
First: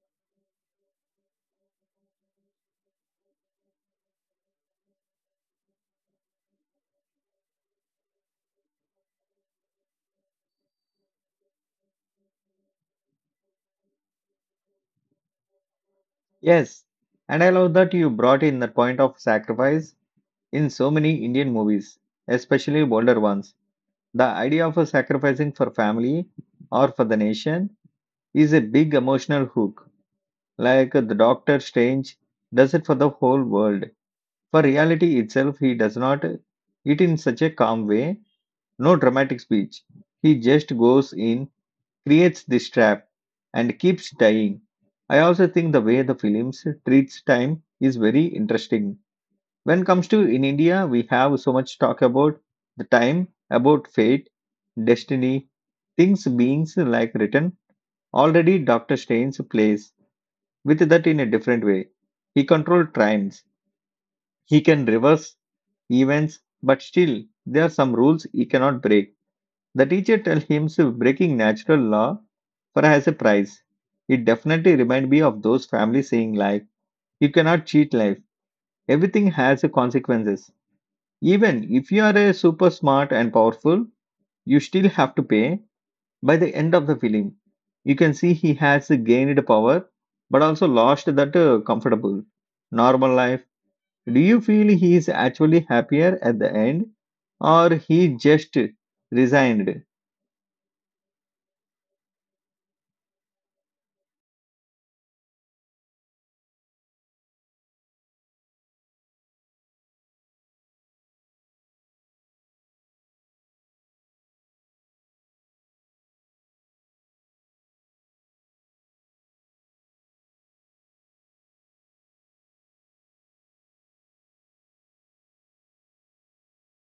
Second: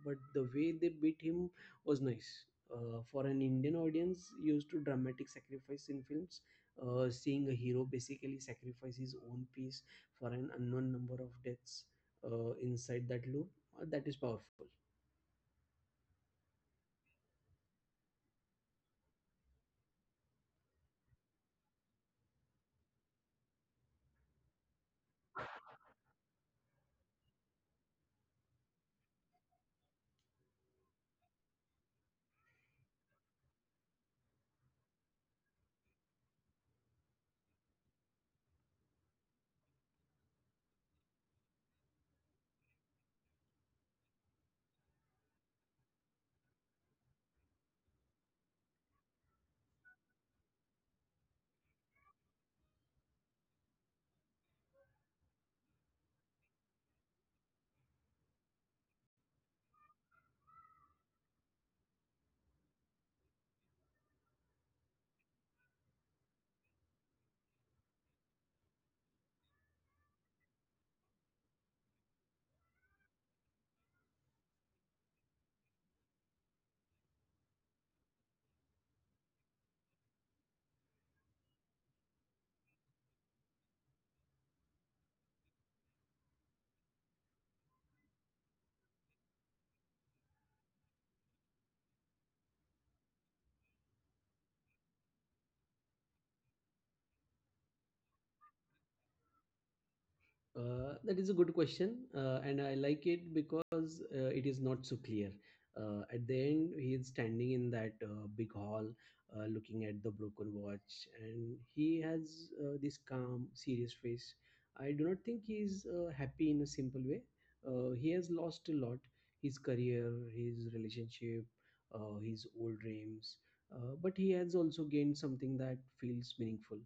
[SPEAKER 2] but the way they beat him was nice. For an Indian audience used to dramatic sacrifice in films, seeing a hero basically sacrifice his own peace for an unknown number of deaths inside that loop, that is powerful.
[SPEAKER 1] Yes, and I love that you brought in the point of sacrifice in so many Indian movies, especially older ones. The idea of sacrificing for family or for the nation is a big emotional hook. Like the Doctor Strange does it for the whole world. For reality itself, he does not it in such a calm way, no dramatic speech. He just goes in, creates this trap and keeps dying. I also think the way the films treats time is very interesting. When it comes to in India, we have so much talk about the time, about fate, destiny, things beings like written already. Doctor Strange plays with that in a different way. He controls times, he can reverse events, but still there are some rules he cannot break. The teacher tells him so breaking natural law for has a price. It definitely reminds me of those families saying like, you cannot cheat life. Everything has a consequences. Even if you are a super smart and powerful, you still have to pay. By the end of the film, you can see he has gained power, but also lost that comfortable, normal life. Do you feel he is actually happier at the end, or he just resigned?
[SPEAKER 2] That is a good question, and I like it because it is not so clear. At the end, he is standing in that big hall, looking at the broken watch, and he has this calm, serious face. I do not think he is happy in a simple way. He has lost a lot: his career, his relationship, his old dreams. But he has also gained something that feels meaningful.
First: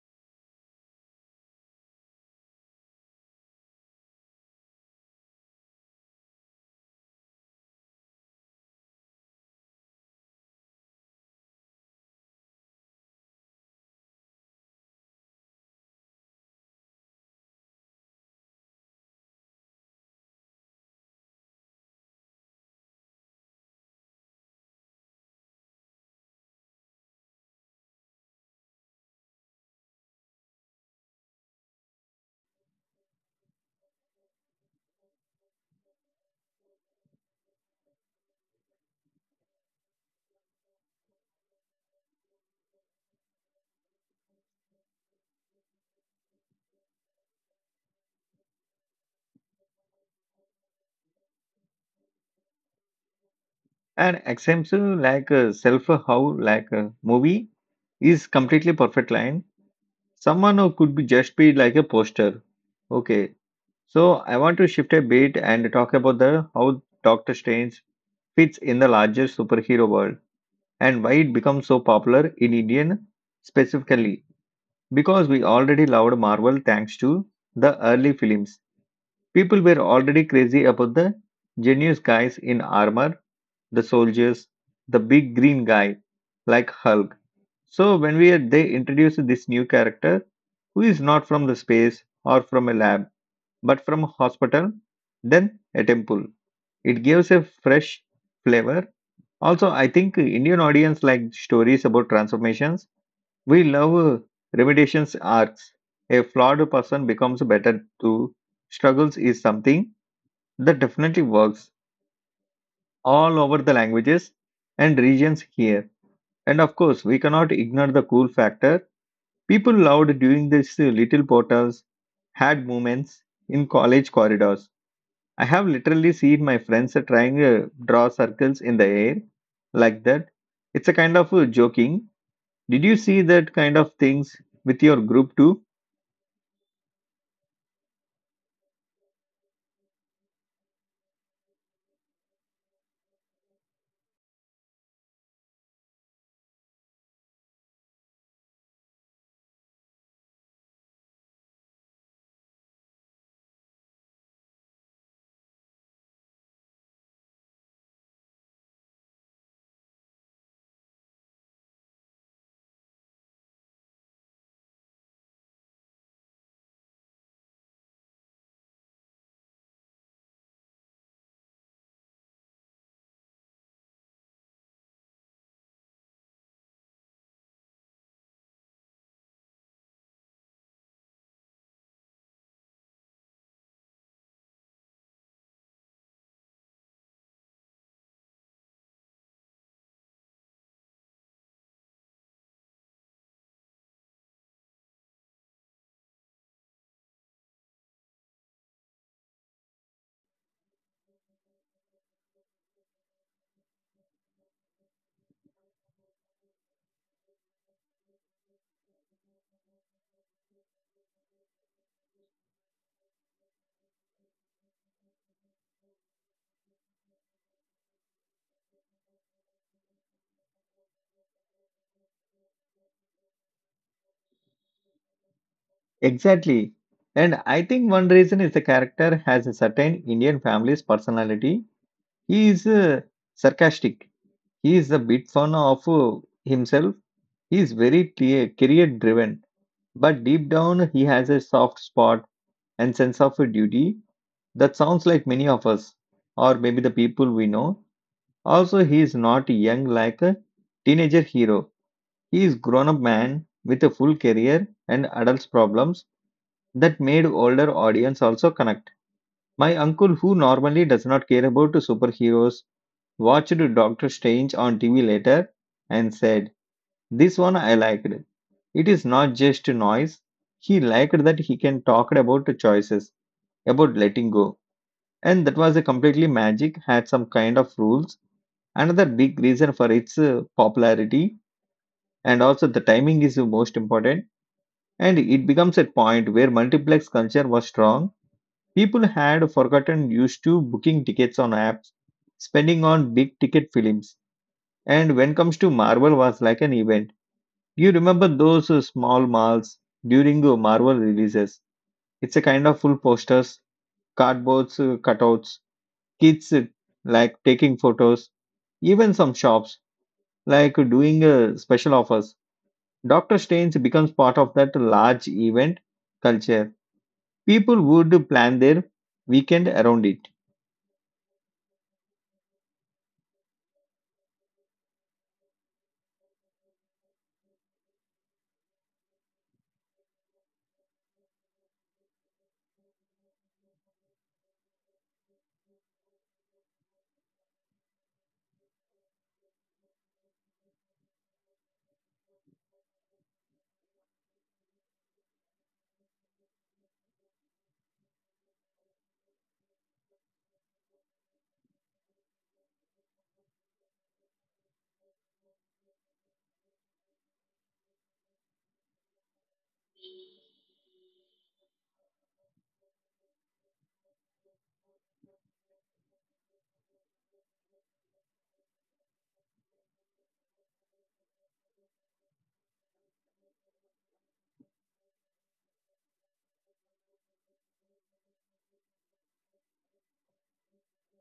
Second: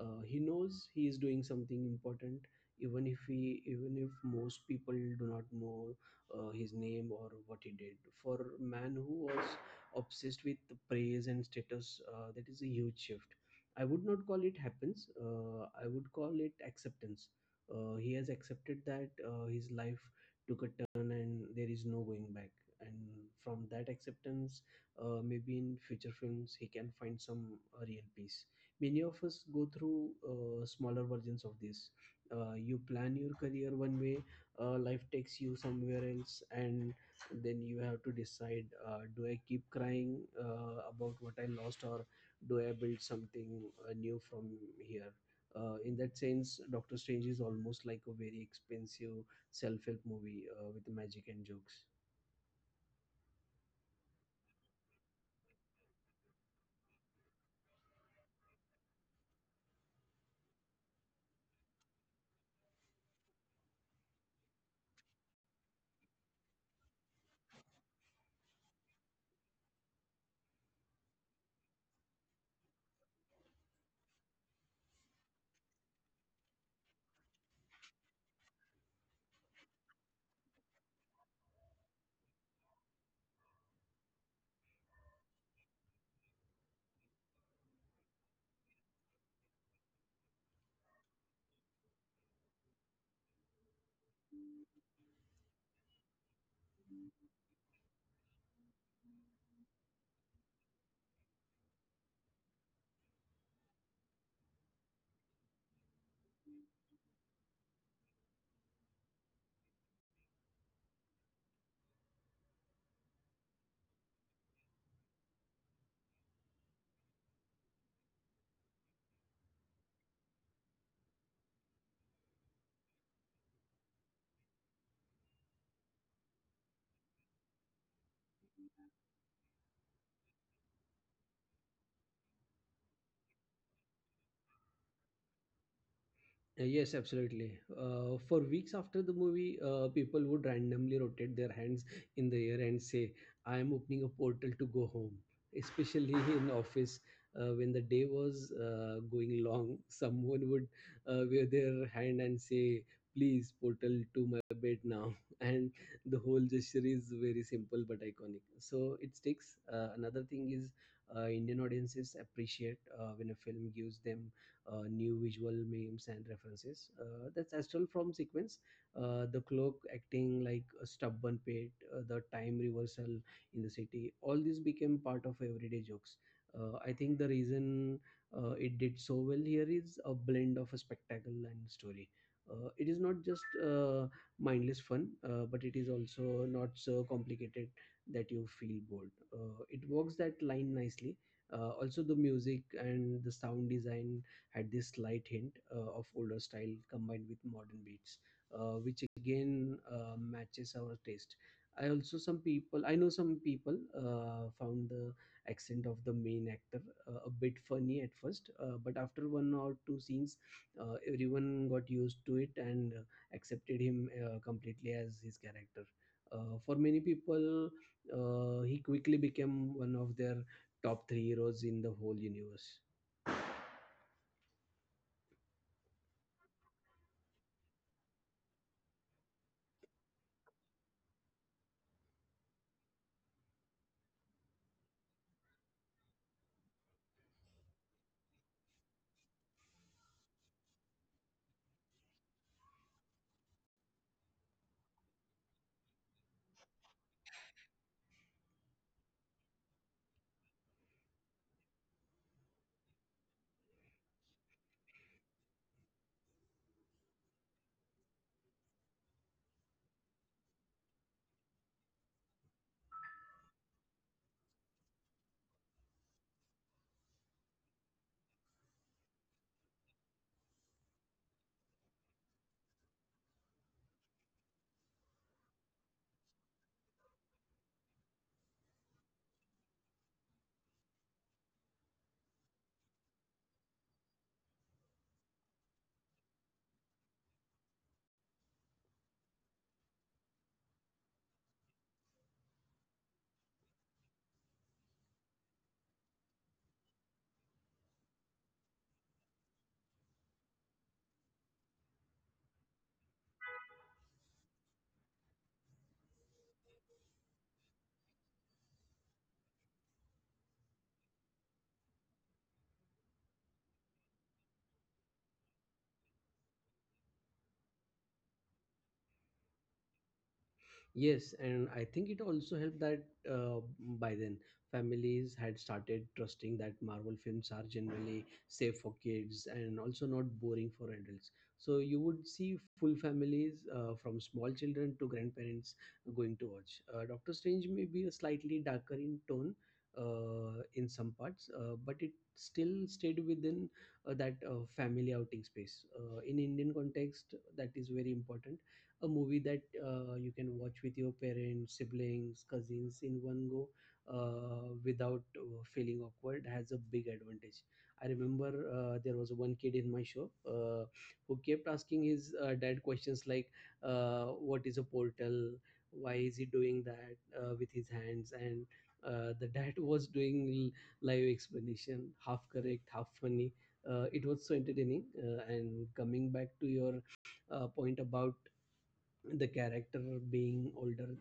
[SPEAKER 2] He knows he is doing something important, even if most people do not know his name or what he did. For a man who was obsessed with praise and status, that is a huge shift. I would not call it happens, I would call it acceptance. He has accepted that his life took a turn and there is no going back. And from that acceptance, maybe in future films he can find some real peace. Many of us go through smaller versions of this. You plan your career one way, life takes you somewhere else, and then you have to decide, do I keep crying about what I lost, or do I build something new from here? In that sense, Doctor Strange is almost like a very expensive self-help movie with magic and jokes.
[SPEAKER 1] An example like self how like a movie is completely perfect line. Someone who could be just be like a poster. Okay, so I want to shift a bit and talk about the how Doctor Strange fits in the larger superhero world and why it becomes so popular in Indian specifically, because we already loved Marvel thanks to the early films. People were already crazy about the genius guys in armor, the soldiers, the big green guy like Hulk. So when we they introduced this new character who is not from the space or from a lab but from a hospital, then a temple. It gives a fresh flavor. Also, I think Indian audience like stories about transformations. We love remediations arcs. A flawed person becomes better through struggles is something that definitely works all over the languages and regions here. And of course, we cannot ignore the cool factor. People loved during these little portals had moments in college corridors. I have literally seen my friends trying to draw circles in the air like that. It's a kind of joking. Did you see that kind of things with your group too?
[SPEAKER 2] Yes, absolutely. For weeks after the movie, people would randomly rotate their hands in the air and say, I am opening a portal to go home. [LAUGHS] Especially in office, when the day was going long, [LAUGHS] someone would wave their hand and say, Please, portal to my bed now. [LAUGHS] And the whole gesture is very simple but iconic. So it sticks. Another thing is, Indian audiences appreciate when a film gives them new visual memes and references. That's Astral from sequence. The clock acting like a stubborn pit, the time reversal in the city. All these became part of everyday jokes. I think the reason it did so well here is a blend of a spectacle and story. It is not just uh, mindless fun, but it is also not so complicated that you feel bored. It works that line nicely. Also, the music and the sound design had this slight hint of older style combined with modern beats, which again matches our taste. I know some people found the accent of the main actor a bit funny at first, but after one or two scenes, everyone got used to it and accepted him completely as his character. For many people, he quickly became one of their top three heroes in the whole universe.
[SPEAKER 1] Exactly. And I think one reason is the character has a certain Indian family's personality. He is sarcastic. He is a bit fun of himself. He is very career driven, but deep down he has a soft spot and sense of duty that sounds like many of us, or maybe the people we know. Also, he is not young like a teenager hero. He is grown-up man with a full career and adults problems that made older audience also connect. My uncle, who normally does not care about superheroes, watched Doctor Strange on TV later and said, this one I liked. It is not just noise. He liked that he can talk about the choices, about letting go. And that was a completely magic, had some kind of rules. Another big reason for its popularity, and also the timing is the most important. And it becomes a point where multiplex culture was strong. People had forgotten used to booking tickets on apps, spending on big ticket films. And when comes to Marvel was like an event. You remember those small malls during Marvel releases. It's a kind of full posters, cardboards, cutouts, kids like taking photos, even some shops like doing special offers. Doctor Strange becomes part of that large event culture. People would plan their weekend around it.
[SPEAKER 2] Yes, and I think it also helped that uh, by then families had started trusting that Marvel films are generally safe for kids and also not boring for adults. So you would see full families from small children to grandparents going to watch. Doctor Strange may be slightly darker in tone in some parts, but it still stayed within that family outing space. In Indian context, that is very important. A movie that you can watch with your parents, siblings, cousins in one go without feeling awkward has a big advantage. I remember there was one kid in my show who kept asking his dad questions like, "What is a portal? Why is he doing that with his hands?" And the dad [LAUGHS] was doing live explanation, half correct, half funny. It was so entertaining. And coming back to your point about the character being older,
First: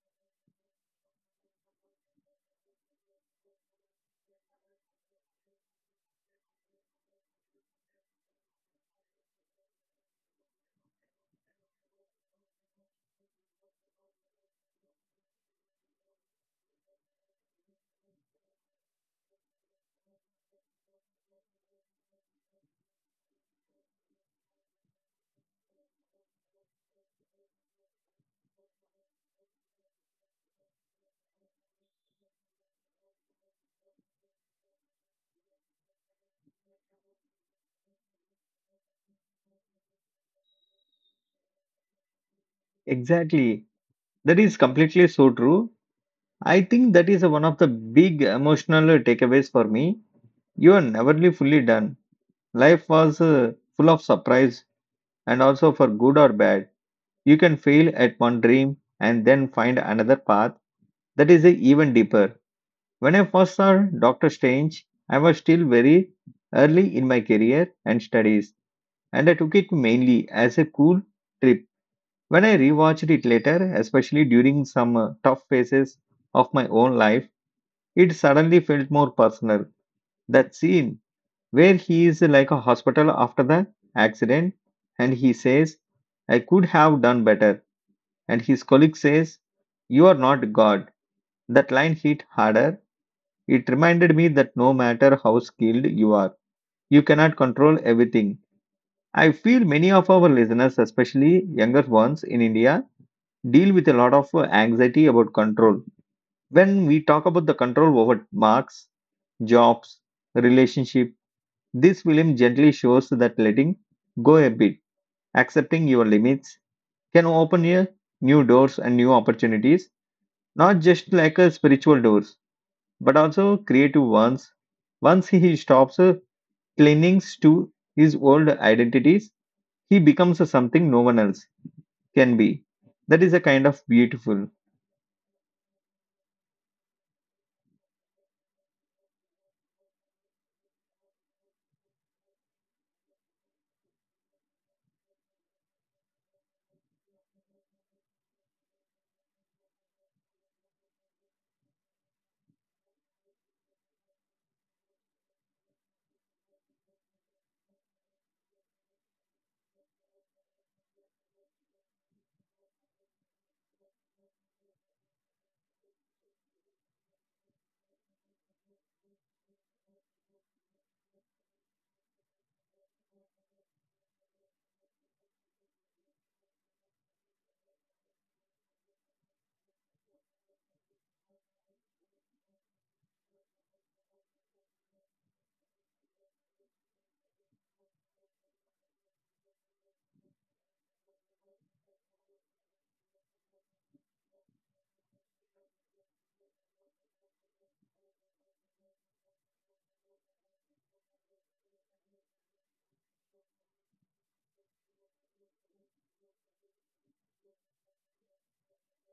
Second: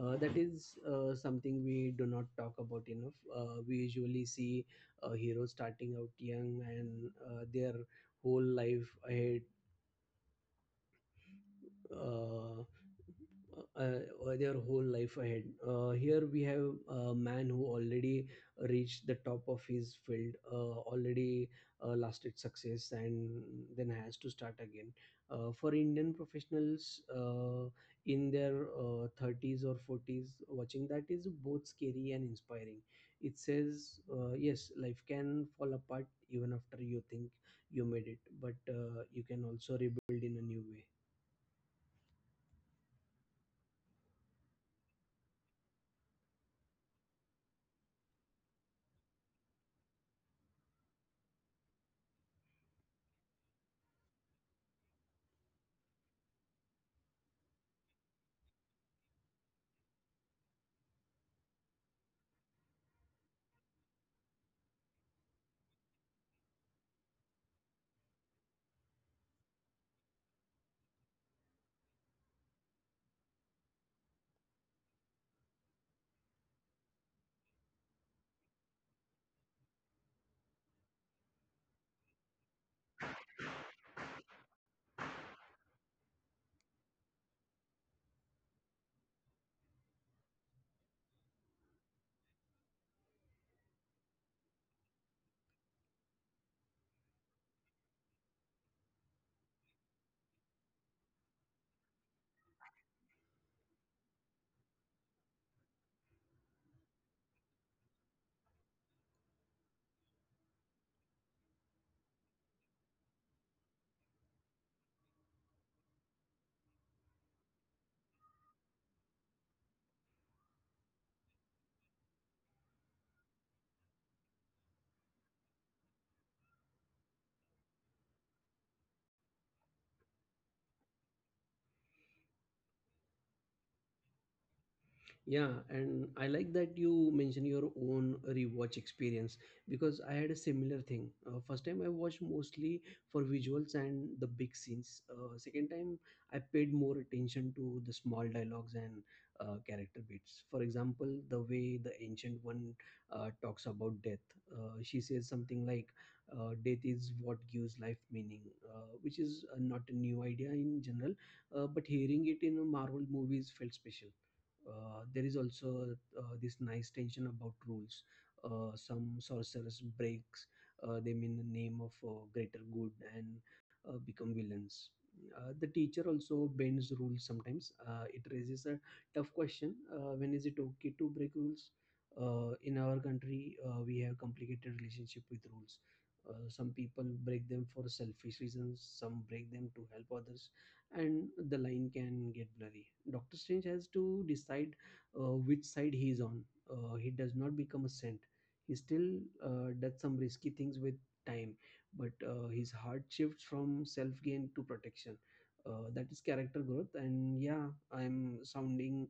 [SPEAKER 2] that is something we do not talk about enough. We usually see heroes starting out young and their whole life ahead uh, their whole life ahead. Here we have a man who already reached the top of his field, already lasted success, and then has to start again. For Indian professionals in their 30s or 40s, watching that is both scary and inspiring. It says, yes, life can fall apart even after you think you made it, but you can also rebuild in a new way.
[SPEAKER 1] Exactly. That is completely so true. I think that is one of the big emotional takeaways for me. You are neverly fully done. Life was full of surprise, and also for good or bad. You can fail at one dream and then find another path that is even deeper. When I first saw Doctor Strange, I was still very early in my career and studies, and I took it mainly as a cool trip. When I rewatched it later, especially during some tough phases of my own life, it suddenly felt more personal. That scene where he is like a hospital after the accident and he says, "I could have done better," and his colleague says, "You are not God." That line hit harder. It reminded me that no matter how skilled you are, you cannot control everything. I feel many of our listeners, especially younger ones in India, deal with a lot of anxiety about control. When we talk about the control over marks, jobs, relationship, this film gently shows that letting go a bit, accepting your limits, can open you new doors and new opportunities, not just like a spiritual doors, but also creative ones. Once he stops clinging to his old identities, he becomes something no one else can be. That is a kind of beautiful.
[SPEAKER 2] Yeah, and I like that you mention your own rewatch experience because I had a similar thing. First time I watched mostly for visuals and the big scenes. Second time I paid more attention to the small dialogues and character beats. For example, the way the ancient one talks about death. She says something like, "Death is what gives life meaning," which is not a new idea in general, but hearing it in a Marvel movies felt special. There is also this nice tension about rules. Some sorcerers breaks them in the name of greater good and become villains. The teacher also bends rules sometimes. It raises a tough question: when is it okay to break rules? In our country, we have complicated relationship with rules. Some people break them for selfish reasons. Some break them to help others and the line can get blurry. Doctor Strange has to decide which side he is on. He does not become a saint. He still does some risky things with time, but his heart shifts from self gain to protection. That is character growth, and yeah, I'm sounding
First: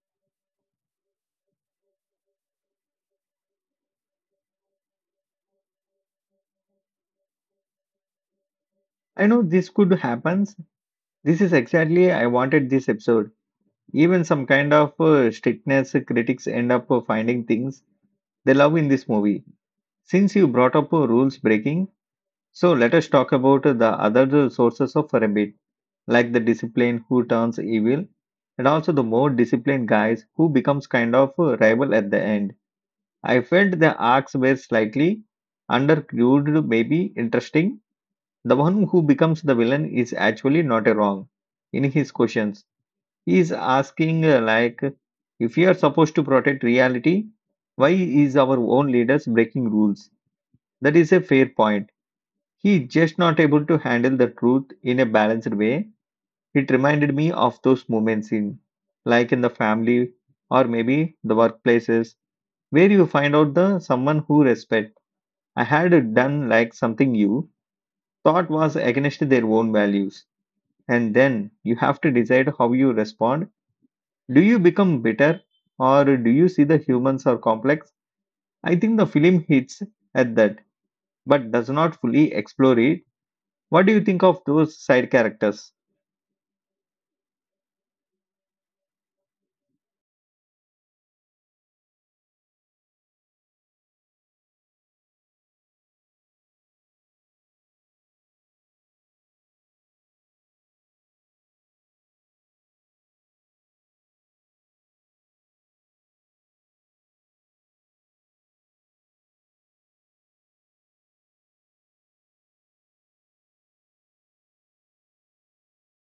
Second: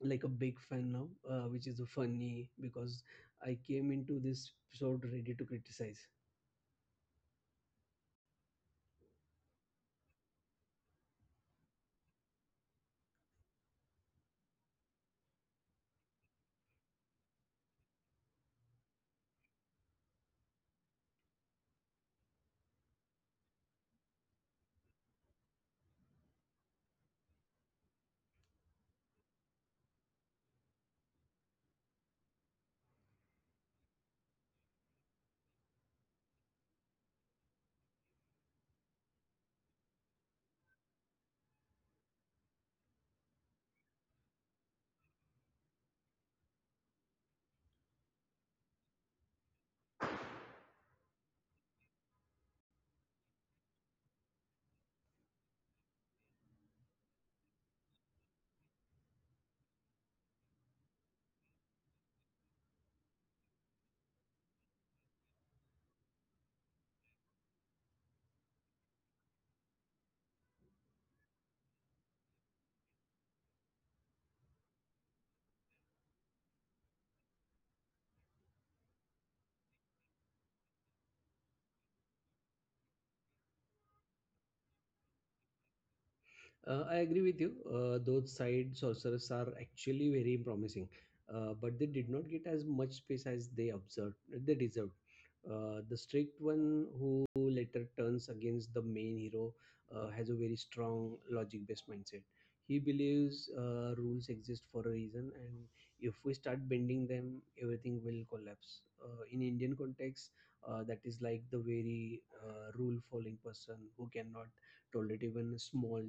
[SPEAKER 2] like a big fan now, which is funny because I came into this episode ready to criticize.
[SPEAKER 1] I know this could happen. This is exactly I wanted this episode. Even some kind of strictness critics end up finding things they love in this movie. Since you brought up rules breaking, so let us talk about the other sources of Remit, like the discipline who turns evil, and also the more disciplined guys who becomes kind of a rival at the end. I felt the arcs were slightly undercrude, maybe interesting. The one who becomes the villain is actually not a wrong. In his questions, he is asking, like, if you are supposed to protect reality, why is our own leaders breaking rules? That is a fair point. He just not able to handle the truth in a balanced way. It reminded me of those moments in, like in the family or maybe the workplaces, where you find out the someone who respect. I had done like something you thought was against their own values, and then you have to decide how you respond. Do you become bitter, or do you see the humans are complex? I think the film hits at that, but does not fully explore it. What do you think of those side characters?
[SPEAKER 2] I agree with you. Those side sorcerers are actually very promising, but they did not get as much space as they observed they deserved. The strict one who later turns against the main hero has a very strong logic-based mindset. He believes rules exist for a reason, and if we start bending them, everything will collapse. In Indian context, that is like the very rule-following person who cannot tolerate even a small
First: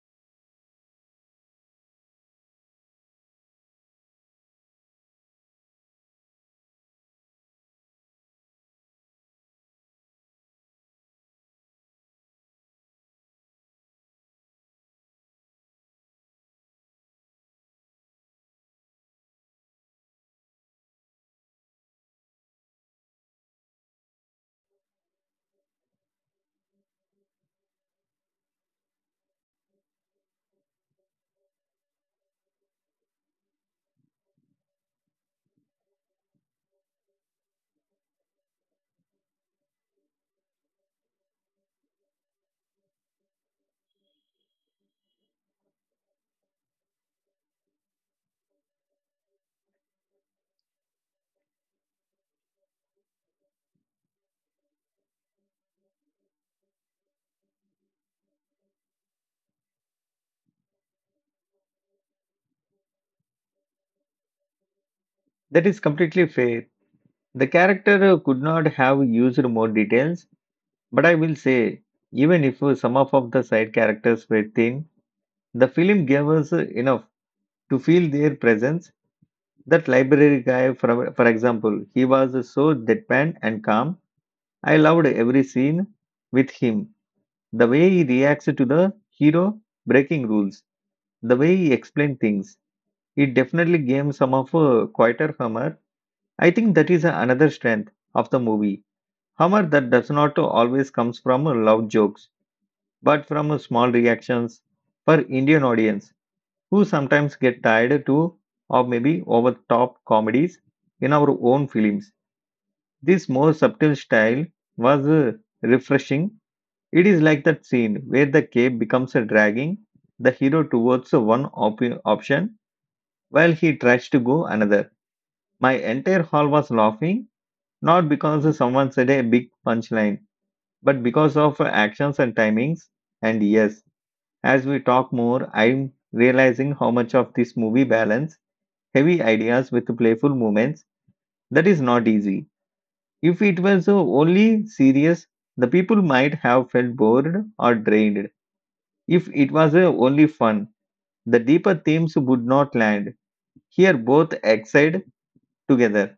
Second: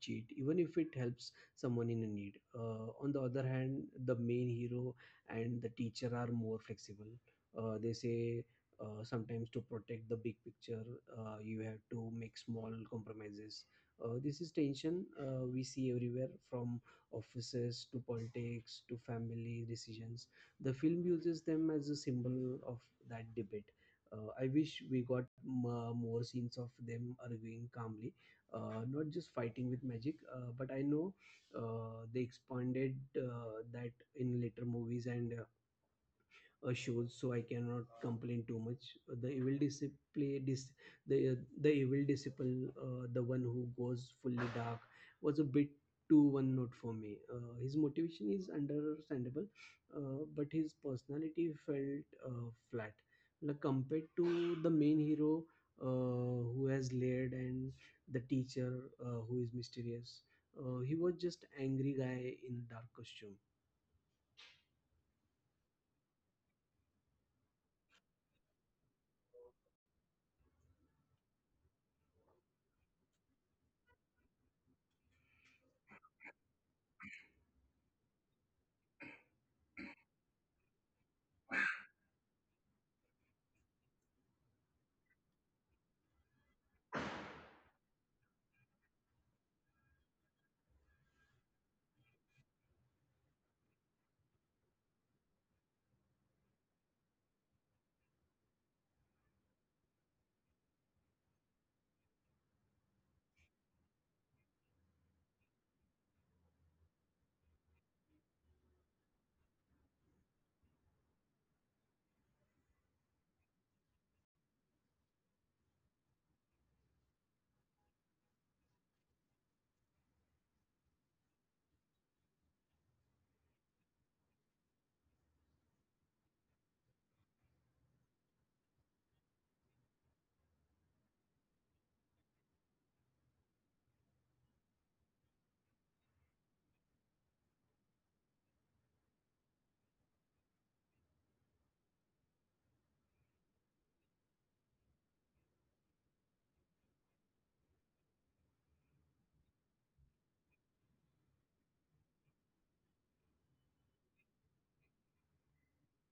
[SPEAKER 2] cheat even if it helps someone in a need. On the other hand, the main hero and the teacher are more flexible. They say sometimes to protect the big picture you have to make small compromises. This is tension we see everywhere, from offices to politics to family decisions. The film uses them as a symbol of that debate. I wish we got more scenes of them arguing calmly, not just fighting with magic, but I know they expanded that in later movies and shows, so I cannot complain too much. The evil disciple dis, the evil disciple the one who goes fully dark, was a bit too one note for me. His motivation is understandable, but his personality felt flat, like compared to the main hero, who has layered, and the teacher, who is mysterious. He was just angry guy in dark costume.
[SPEAKER 1] That is completely fair. The character could not have used more details, but I will say, even if some of the side characters were thin, the film gave us enough to feel their presence. That library guy, for example, he was so deadpan and calm. I loved every scene with him. The way he reacts to the hero breaking rules, the way he explained things. It definitely gave some of a quieter humor. I think that is another strength of the movie. Humor that does not always comes from loud jokes, but from small reactions for Indian audience who sometimes get tired too of maybe over top comedies in our own films. This more subtle style was refreshing. It is like that scene where the cape becomes a dragging the hero towards one option while he tries to go another. My entire hall was laughing, not because someone said a big punchline but because of actions and timings. And yes, as we talk more, I'm realizing how much of this movie balance heavy ideas with playful moments. That is not easy. If it was only serious, the people might have felt bored or drained. If it was only fun, the deeper themes would not land. Here, both excite together.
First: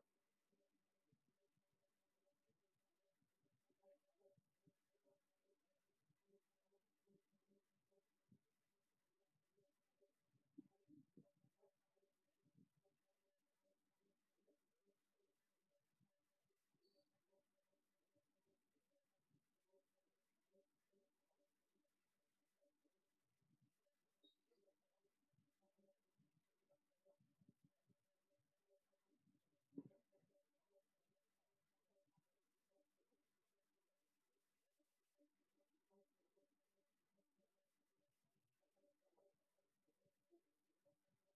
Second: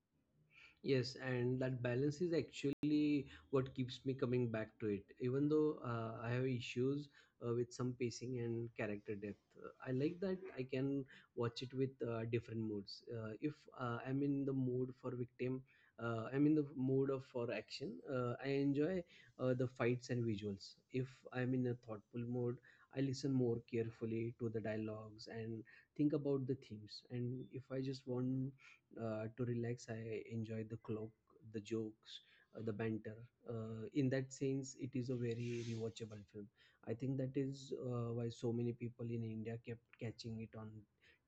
[SPEAKER 2] Yes, and that balance is actually what keeps me coming back to it. Even though I have issues with some pacing and character depth, I like that I can watch it with different moods. If I'm in the mood for victim, I'm in the mood of for action. I enjoy the fights and visuals. If I'm in a thoughtful mode, I listen more carefully to the dialogues and think about the themes. And if I just want to relax, I enjoy the clock, the jokes, the banter. In that sense, it is a very rewatchable film. I think that is why so many people in India kept catching it on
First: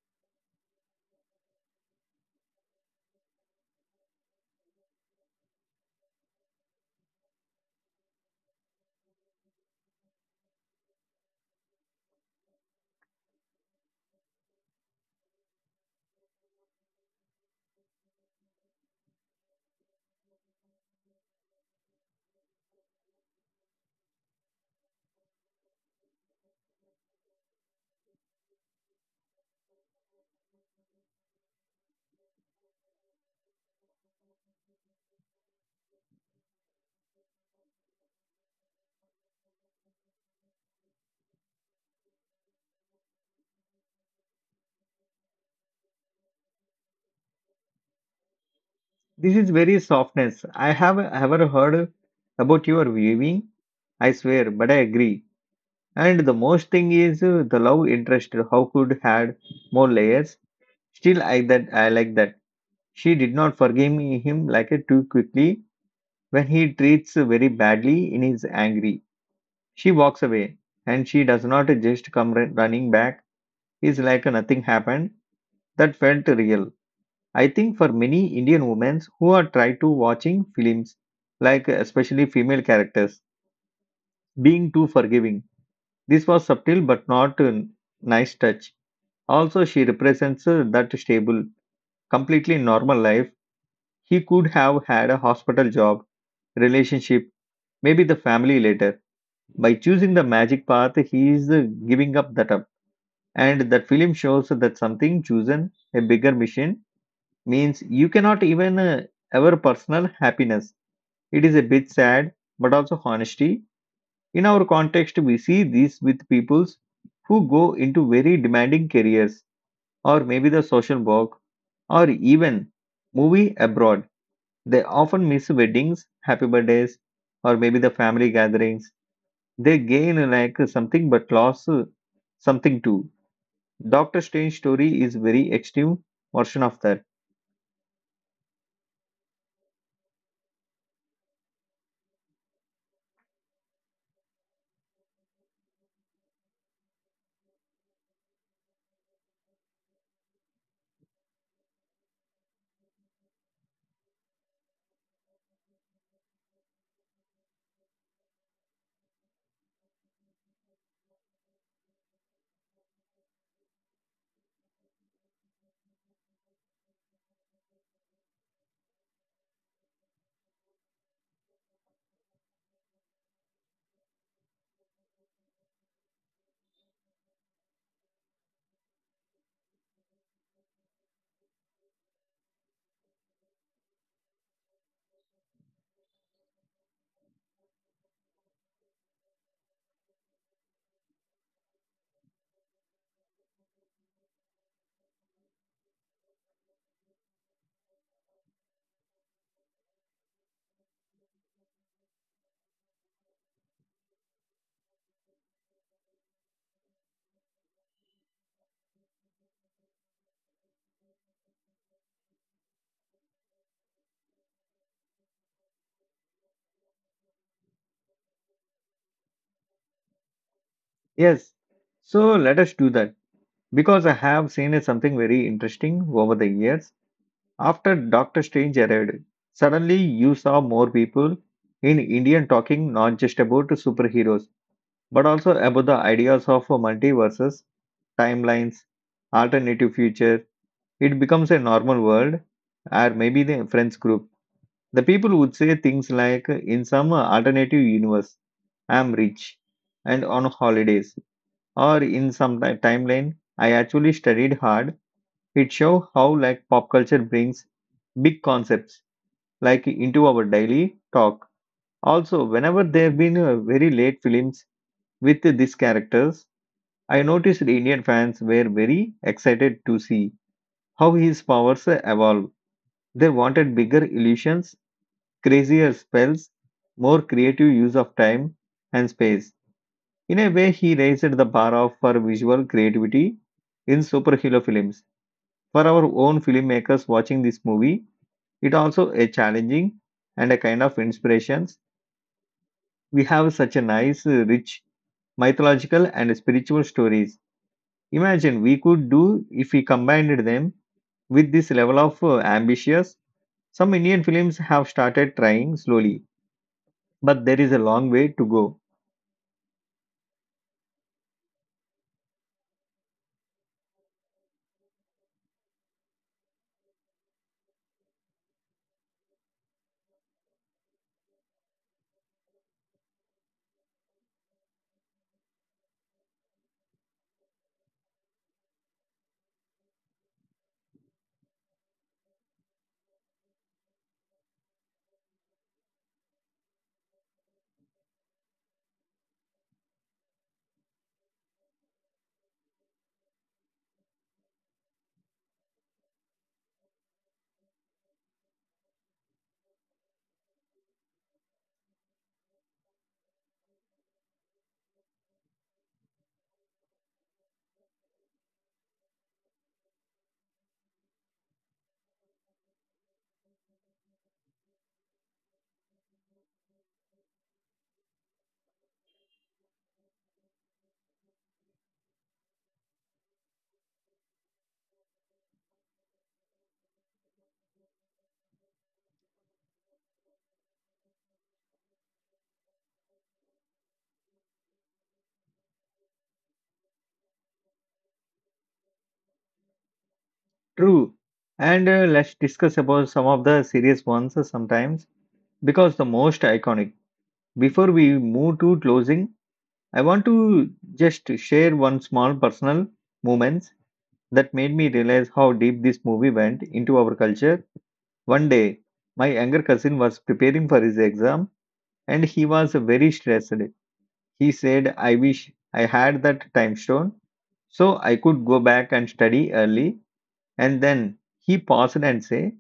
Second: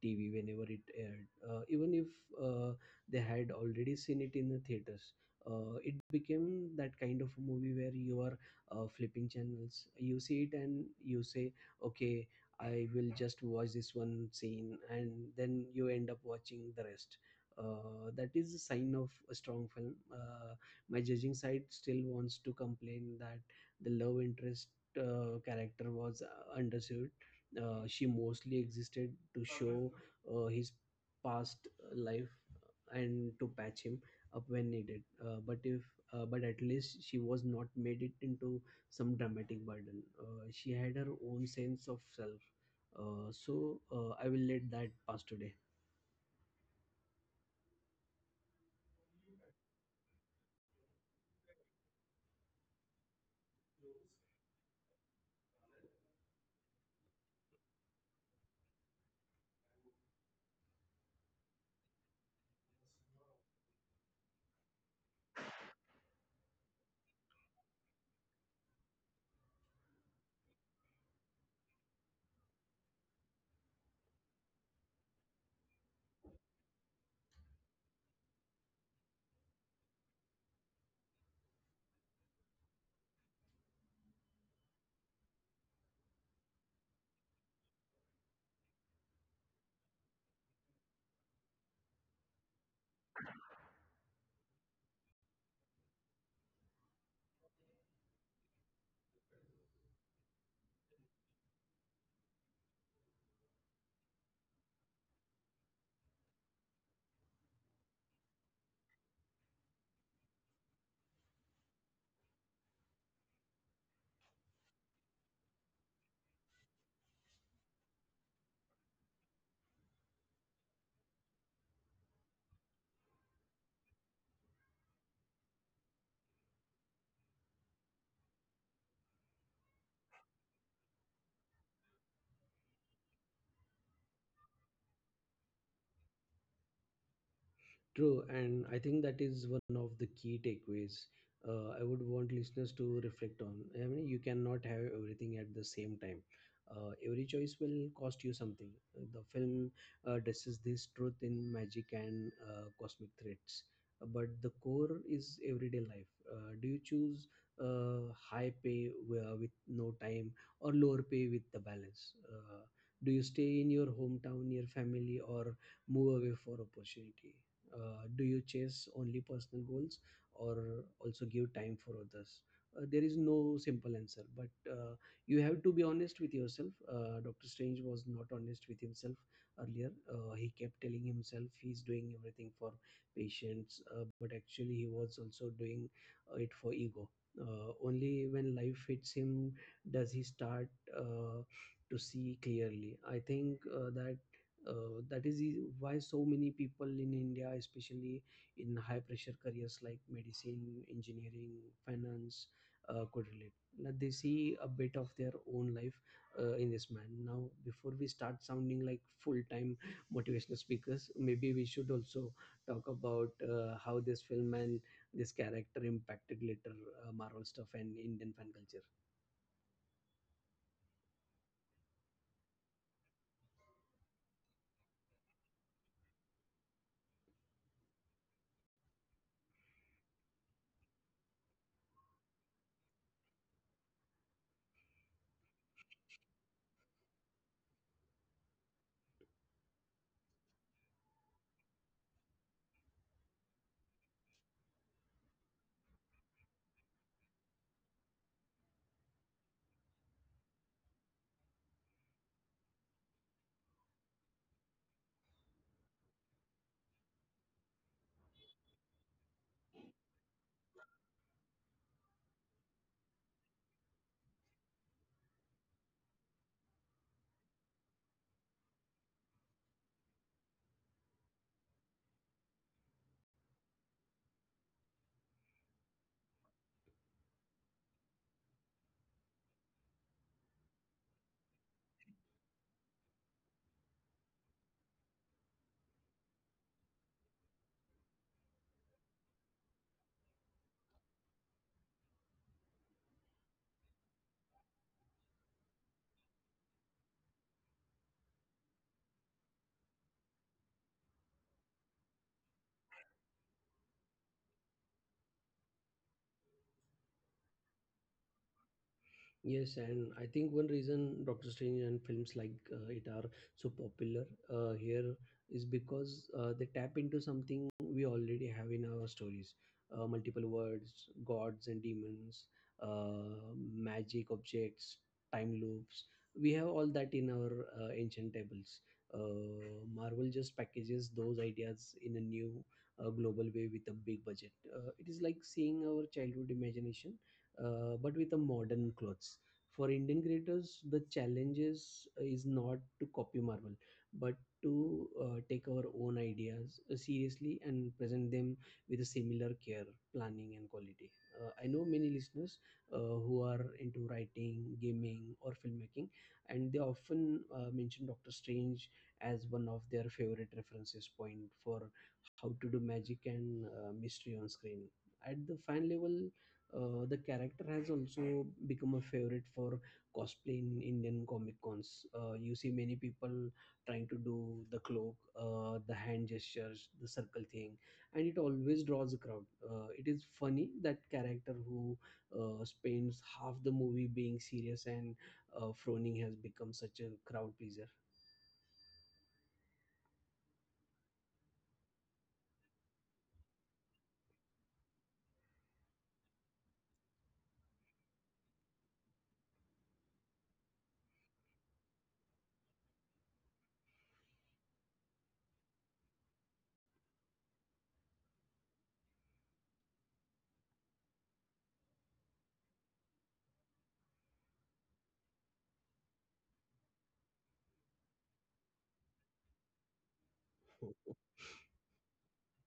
[SPEAKER 2] TV whenever it aired, even if uh, they had already seen it in the theaters. It became that kind of a movie where you are flipping channels, you see it and you say, okay, I will just watch this one scene, and then you end up watching the rest. That is a sign of a strong film. My judging side still wants to complain that the love interest character was underserved. She mostly existed to show his past life and to patch him up when needed, but if but at least she was not made it into some dramatic burden. She had her own sense of self, so I will let that pass today.
[SPEAKER 1] This is very softness. I have ever heard about your viewing. I swear, but I agree. And the most thing is the love interest. How could had more layers? Still, I that I like that. She did not forgive me, him like it too quickly. When he treats very badly in his angry, she walks away, and she does not just come running back. It's like nothing happened. That felt real. I think for many Indian women who are try to watching films, like especially female characters, being too forgiving. This was subtle but not a nice touch. Also, she represents that stable, completely normal life he could have had a hospital job, relationship, maybe the family later. By choosing the magic path, he is giving up that up. And that film shows that something chosen, a bigger mission, means you cannot even ever personal happiness. It is a bit sad, but also honesty. In our context, we see this with peoples who go into very demanding careers or maybe the social work, or even movie abroad. They often miss weddings, happy birthdays, or maybe the family gatherings. They gain like something but lost something too. Doctor Strange story is very extreme version of that.
[SPEAKER 2] True, and I think that is one of the key takeaways I would want listeners to reflect on. I mean, you cannot have everything at the same time. Every choice will cost you something. The film addresses this truth in magic and cosmic threats, but the core is everyday life. Do you choose high pay with no time, or lower pay with the balance? Do you stay in your hometown, your family, or move away for opportunity? Do you chase only personal goals, or also give time for others? There is no simple answer, but you have to be honest with yourself. Dr. Strange was not honest with himself earlier. He kept telling himself he's doing everything for patients, but actually he was also doing it for ego. Only when life hits him does he start uh, to see clearly. I think that that is why so many people in India, especially in high pressure careers like medicine, engineering, finance, could relate. Now they see a bit of their own life in this man. Now, before we start sounding like full-time [LAUGHS] motivational speakers, maybe we should also talk about how this film and this character impacted later Marvel stuff and Indian fan culture.
[SPEAKER 1] Yes, so let us do that because I have seen something very interesting over the years. After Doctor Strange arrived, suddenly you saw more people in Indian talking not just about superheroes but also about the ideas of a multiverses, timelines, alternative future. It becomes a normal world, or maybe the friends group. The people would say things like, "In some alternative universe, I'm rich and on holidays," or "In some timeline, I actually studied hard." It shows how like pop culture brings big concepts like into our daily talk. Also, whenever there have been very late films with these characters, I noticed Indian fans were very excited to see how his powers evolve. They wanted bigger illusions, crazier spells, more creative use of time and space. In a way, he raised the bar of for visual creativity in superhero films. For our own filmmakers watching this movie, it also a challenging and a kind of inspirations. We have such a nice, rich mythological and spiritual stories. Imagine we could do if we combined them with this level of ambitious, some Indian films have started trying slowly, but there is a long way to go.
[SPEAKER 2] Yes, and I think one reason Doctor Strange and films like it are so popular here is because they tap into something we already have in our stories: multiple words, gods and demons, uh, magic objects, time loops. We have all that in our ancient tables. Marvel just packages those ideas in a new global way with a big budget. It is like seeing our childhood imagination but with a modern clothes. For Indian creators, the challenges is not to copy Marvel, but to take our own ideas seriously and present them with a similar care, planning, and quality. I know many listeners who are into writing, gaming, or filmmaking, and they often mention Doctor Strange as one of their favorite references point for how to do magic and mystery on screen. At the fan level, the character has also become a favorite for cosplay in Indian comic cons. You see many people trying to do the cloak, the hand gestures, the circle thing, and it always draws a crowd. It is funny that character who spends half the movie being serious and froning has become such a crowd pleaser.
[SPEAKER 1] True. And let's discuss about some of the serious ones sometimes because the most iconic. Before we move to closing, I want to just share one small personal moments that made me realize how deep this movie went into our culture. One day, my younger cousin was preparing for his exam and he was very stressed. He said, I wish I had that time stone so I could go back and study early. And then he paused and said,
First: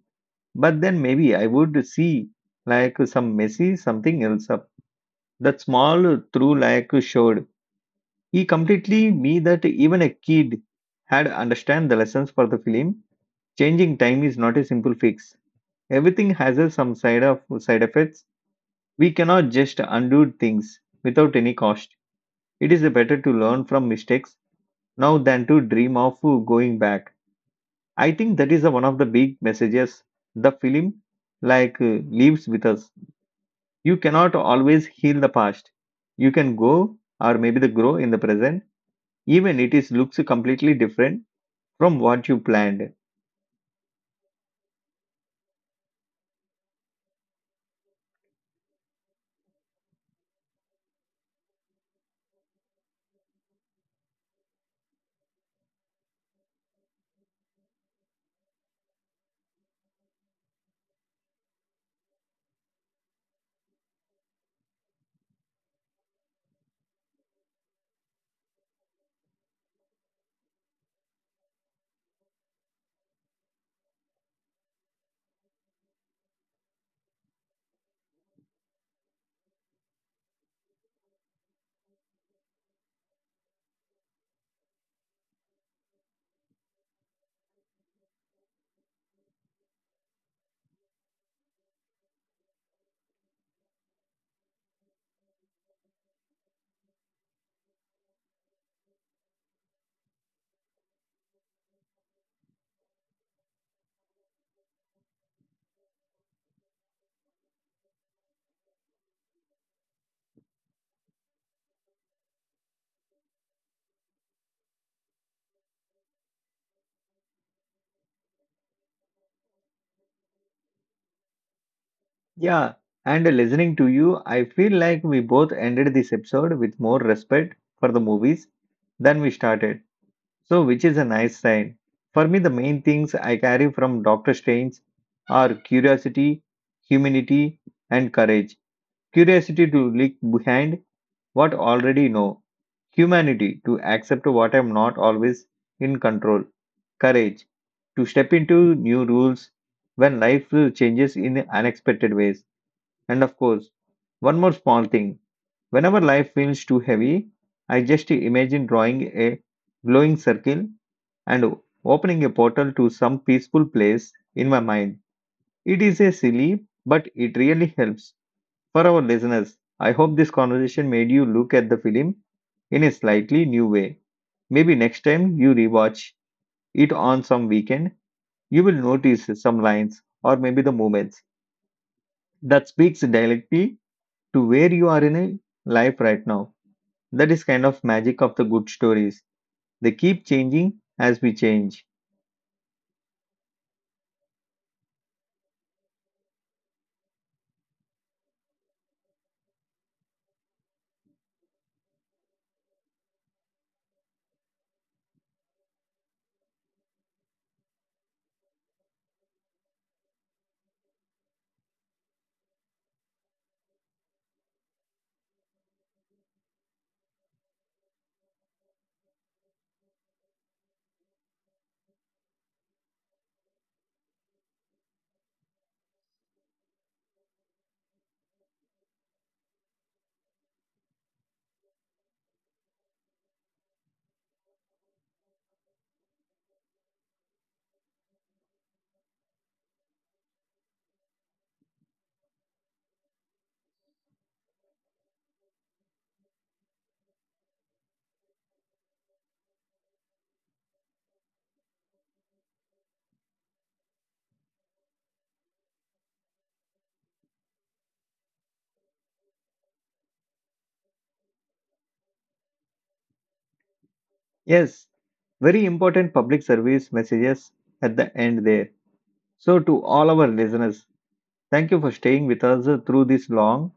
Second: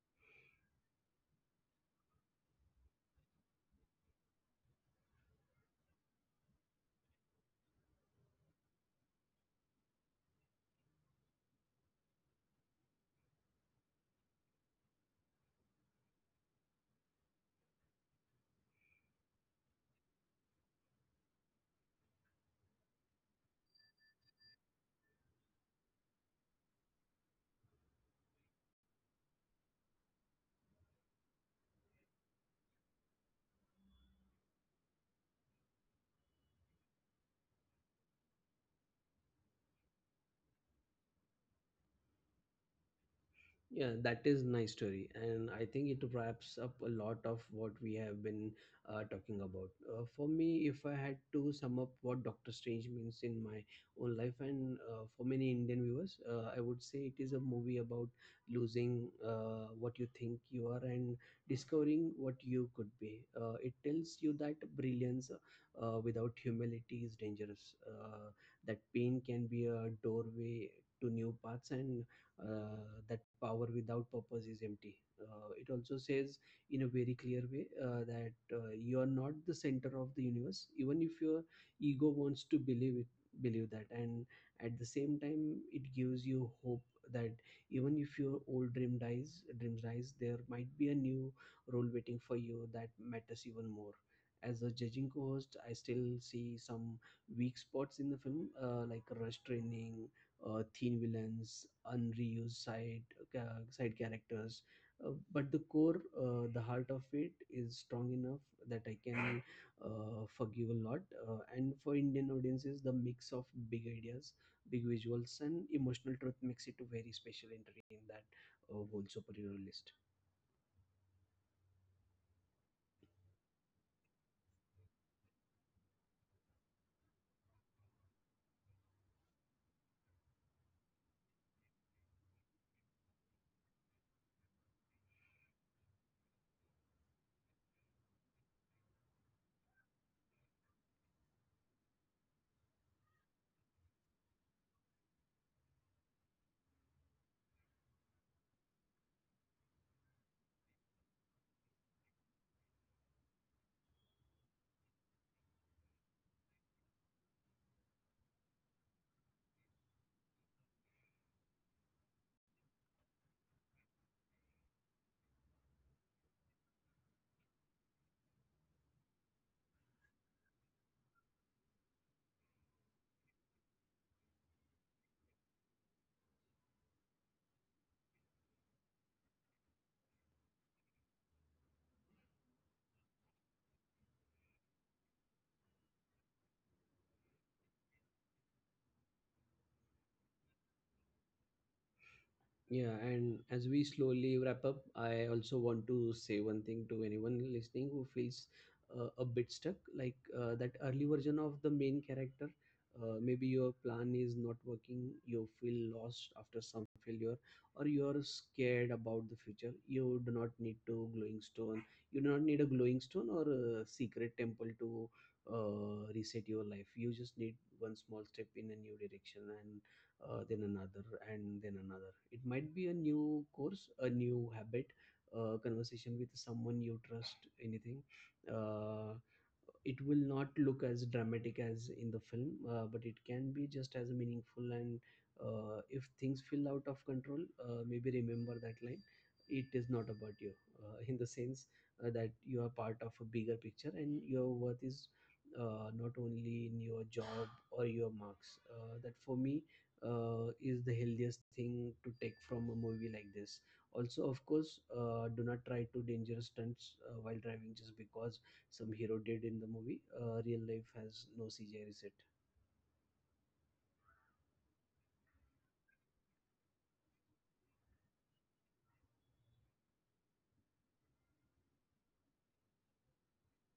[SPEAKER 1] but then maybe I would see like some messy something else up. That small through like showed. He completely me that even a kid had understand the lessons for the film. Changing time is not a simple fix. Everything has a some side of side effects. We cannot just undo things without any cost. It is better to learn from mistakes now than to dream of going back. I think that is the one of the big messages the film like leaves with us. You cannot always heal the past. You can go or maybe the grow in the present, even it is looks completely different from what you planned.
[SPEAKER 2] Yeah, that is nice story, and I think it wraps up a lot of what we have been talking about. For me, if I had to sum up what Doctor Strange means in my own life, and for many Indian viewers, I would say it is a movie about losing what you think you are and discovering what you could be. It tells you that brilliance without humility is dangerous. That pain can be a doorway to new paths, and uh, that power without purpose is empty. It also says in a very clear way that you are not the center of the universe, even if your ego wants to believe that. And at the same time, it gives you hope that even if your old dreams dies, there might be a new role waiting for you that matters even more. As a judging co-host, I still see some weak spots in the film, like rush training, thin villains, unreused side characters. But the core, the heart of it, is strong enough that I can forgive a lot. And for Indian audiences, the mix of big ideas, big visuals, and emotional truth makes it very special entry in that whole superhero list.
[SPEAKER 1] Yeah, and listening to you, I feel like we both ended this episode with more respect for the movies than we started. So, which is a nice sign. For me, the main things I carry from Doctor Strange are curiosity, humanity, and courage. Curiosity to look behind what already know. Humanity to accept what I'm not always in control. Courage to step into new rules when life changes in unexpected ways. And of course, one more small thing. Whenever life feels too heavy, I just imagine drawing a glowing circle and opening a portal to some peaceful place in my mind. It is a silly, but it really helps. For our listeners, I hope this conversation made you look at the film in a slightly new way. Maybe next time you rewatch it on some weekend, you will notice some lines or maybe the moments that speaks directly to where you are in a life right now. That is kind of magic of the good stories. They keep changing as we change.
[SPEAKER 2] Yeah, and as we slowly wrap up, I also want to say one thing to anyone listening who feels a bit stuck, like that early version of the main character. Maybe your plan is not working, you feel lost after some failure, or you're scared about the future. You do not need to glowing stone. You do not need a glowing stone or a secret temple to reset your life. You just need one small step in a new direction, and then another, and then another. It might be a new course, a new habit, a conversation with someone you trust, anything. Uh, it will not look as dramatic as in the film, but it can be just as meaningful. And if things feel out of control, maybe remember that line, it is not about you, [LAUGHS] in the sense that you are part of a bigger picture and your worth is not only in your job or your marks. That for me is the healthiest thing to take from a movie like this. Also, of course, do not try to dangerous stunts while driving just because some hero did in the movie. Real life has no CGI reset.
[SPEAKER 1] Yes, very important public service messages at the end there. So to all our listeners, thank you for staying with us through this long,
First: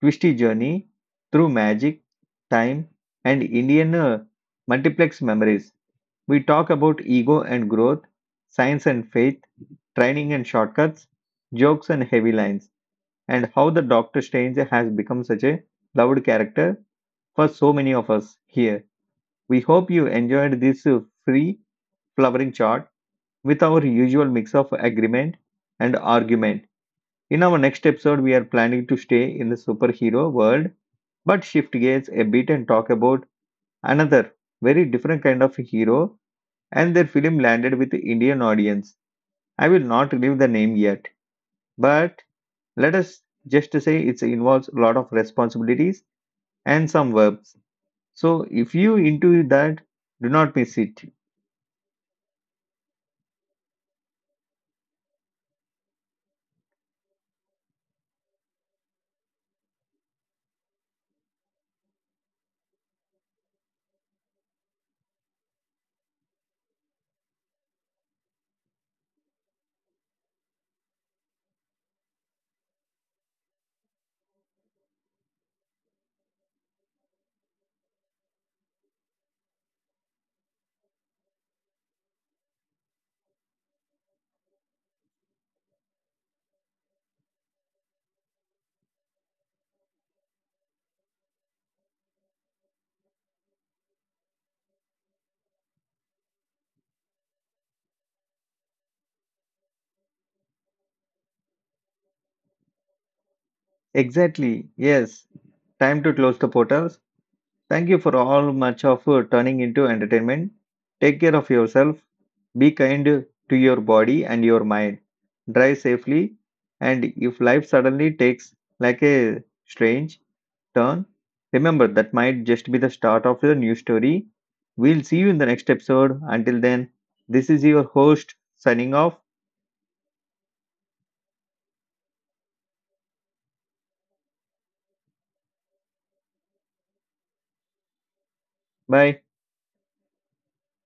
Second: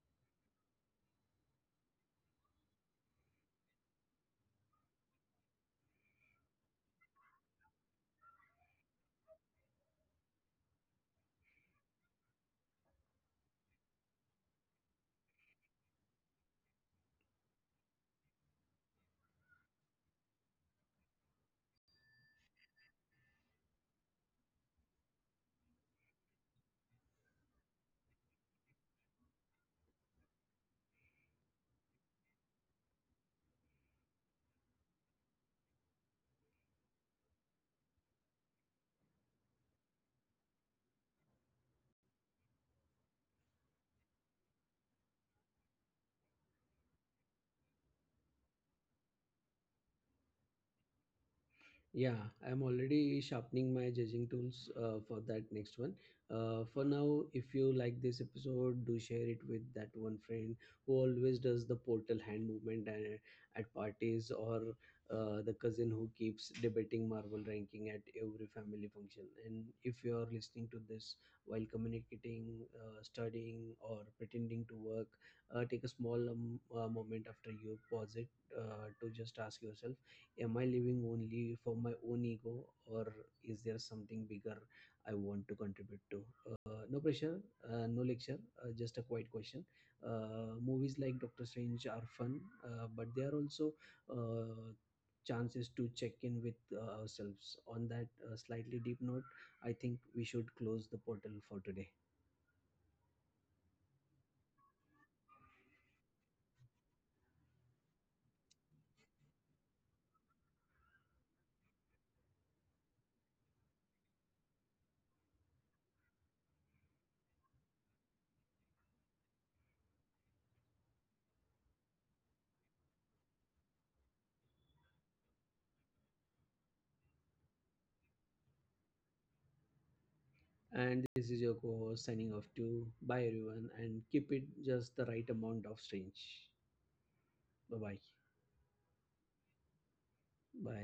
[SPEAKER 1] twisty journey through magic, time, and Indian multiplex memories. We talk about ego and growth, science and faith, training and shortcuts, jokes and heavy lines, and how the Doctor Strange has become such a loved character for so many of us here. We hope you enjoyed this free flowering chart with our usual mix of agreement and argument. In our next episode, we are planning to stay in the superhero world but shift gears a bit and talk about another very different kind of hero and their film landed with the Indian audience. I will not reveal the name yet, but let us just say it involves a lot of responsibilities and some verbs. So if you into that, do not miss it.
[SPEAKER 2] Yeah, I'm already sharpening my judging tools for that next one. For now, if you like this episode, do share it with that one friend who always does the portal hand movement at parties, or the cousin who keeps debating Marvel ranking at every family function. And if you're listening to this while communicating, studying, or pretending to work, take a small moment after you pause it to just ask yourself, am I living only for my own ego, or is there something bigger I want to contribute to? No pressure, no lecture, just a quiet question. Movies like Doctor Strange are fun, but they are also uh, chances to check in with ourselves on that slightly deep note. I think we should close the portal for today.
[SPEAKER 1] Exactly. Yes. Time to close the portals. Thank you for all much of turning into entertainment. Take care of yourself. Be kind to your body and your mind. Drive safely. And if life suddenly takes like a strange turn, remember that might just be the start of your new story. We'll see you in the next episode. Until then, this is your host signing off.
[SPEAKER 2] And this is your co-host signing off to bye everyone, and keep it just the right amount of strange. Bye bye.
[SPEAKER 1] Bye.
[SPEAKER 2] Bye.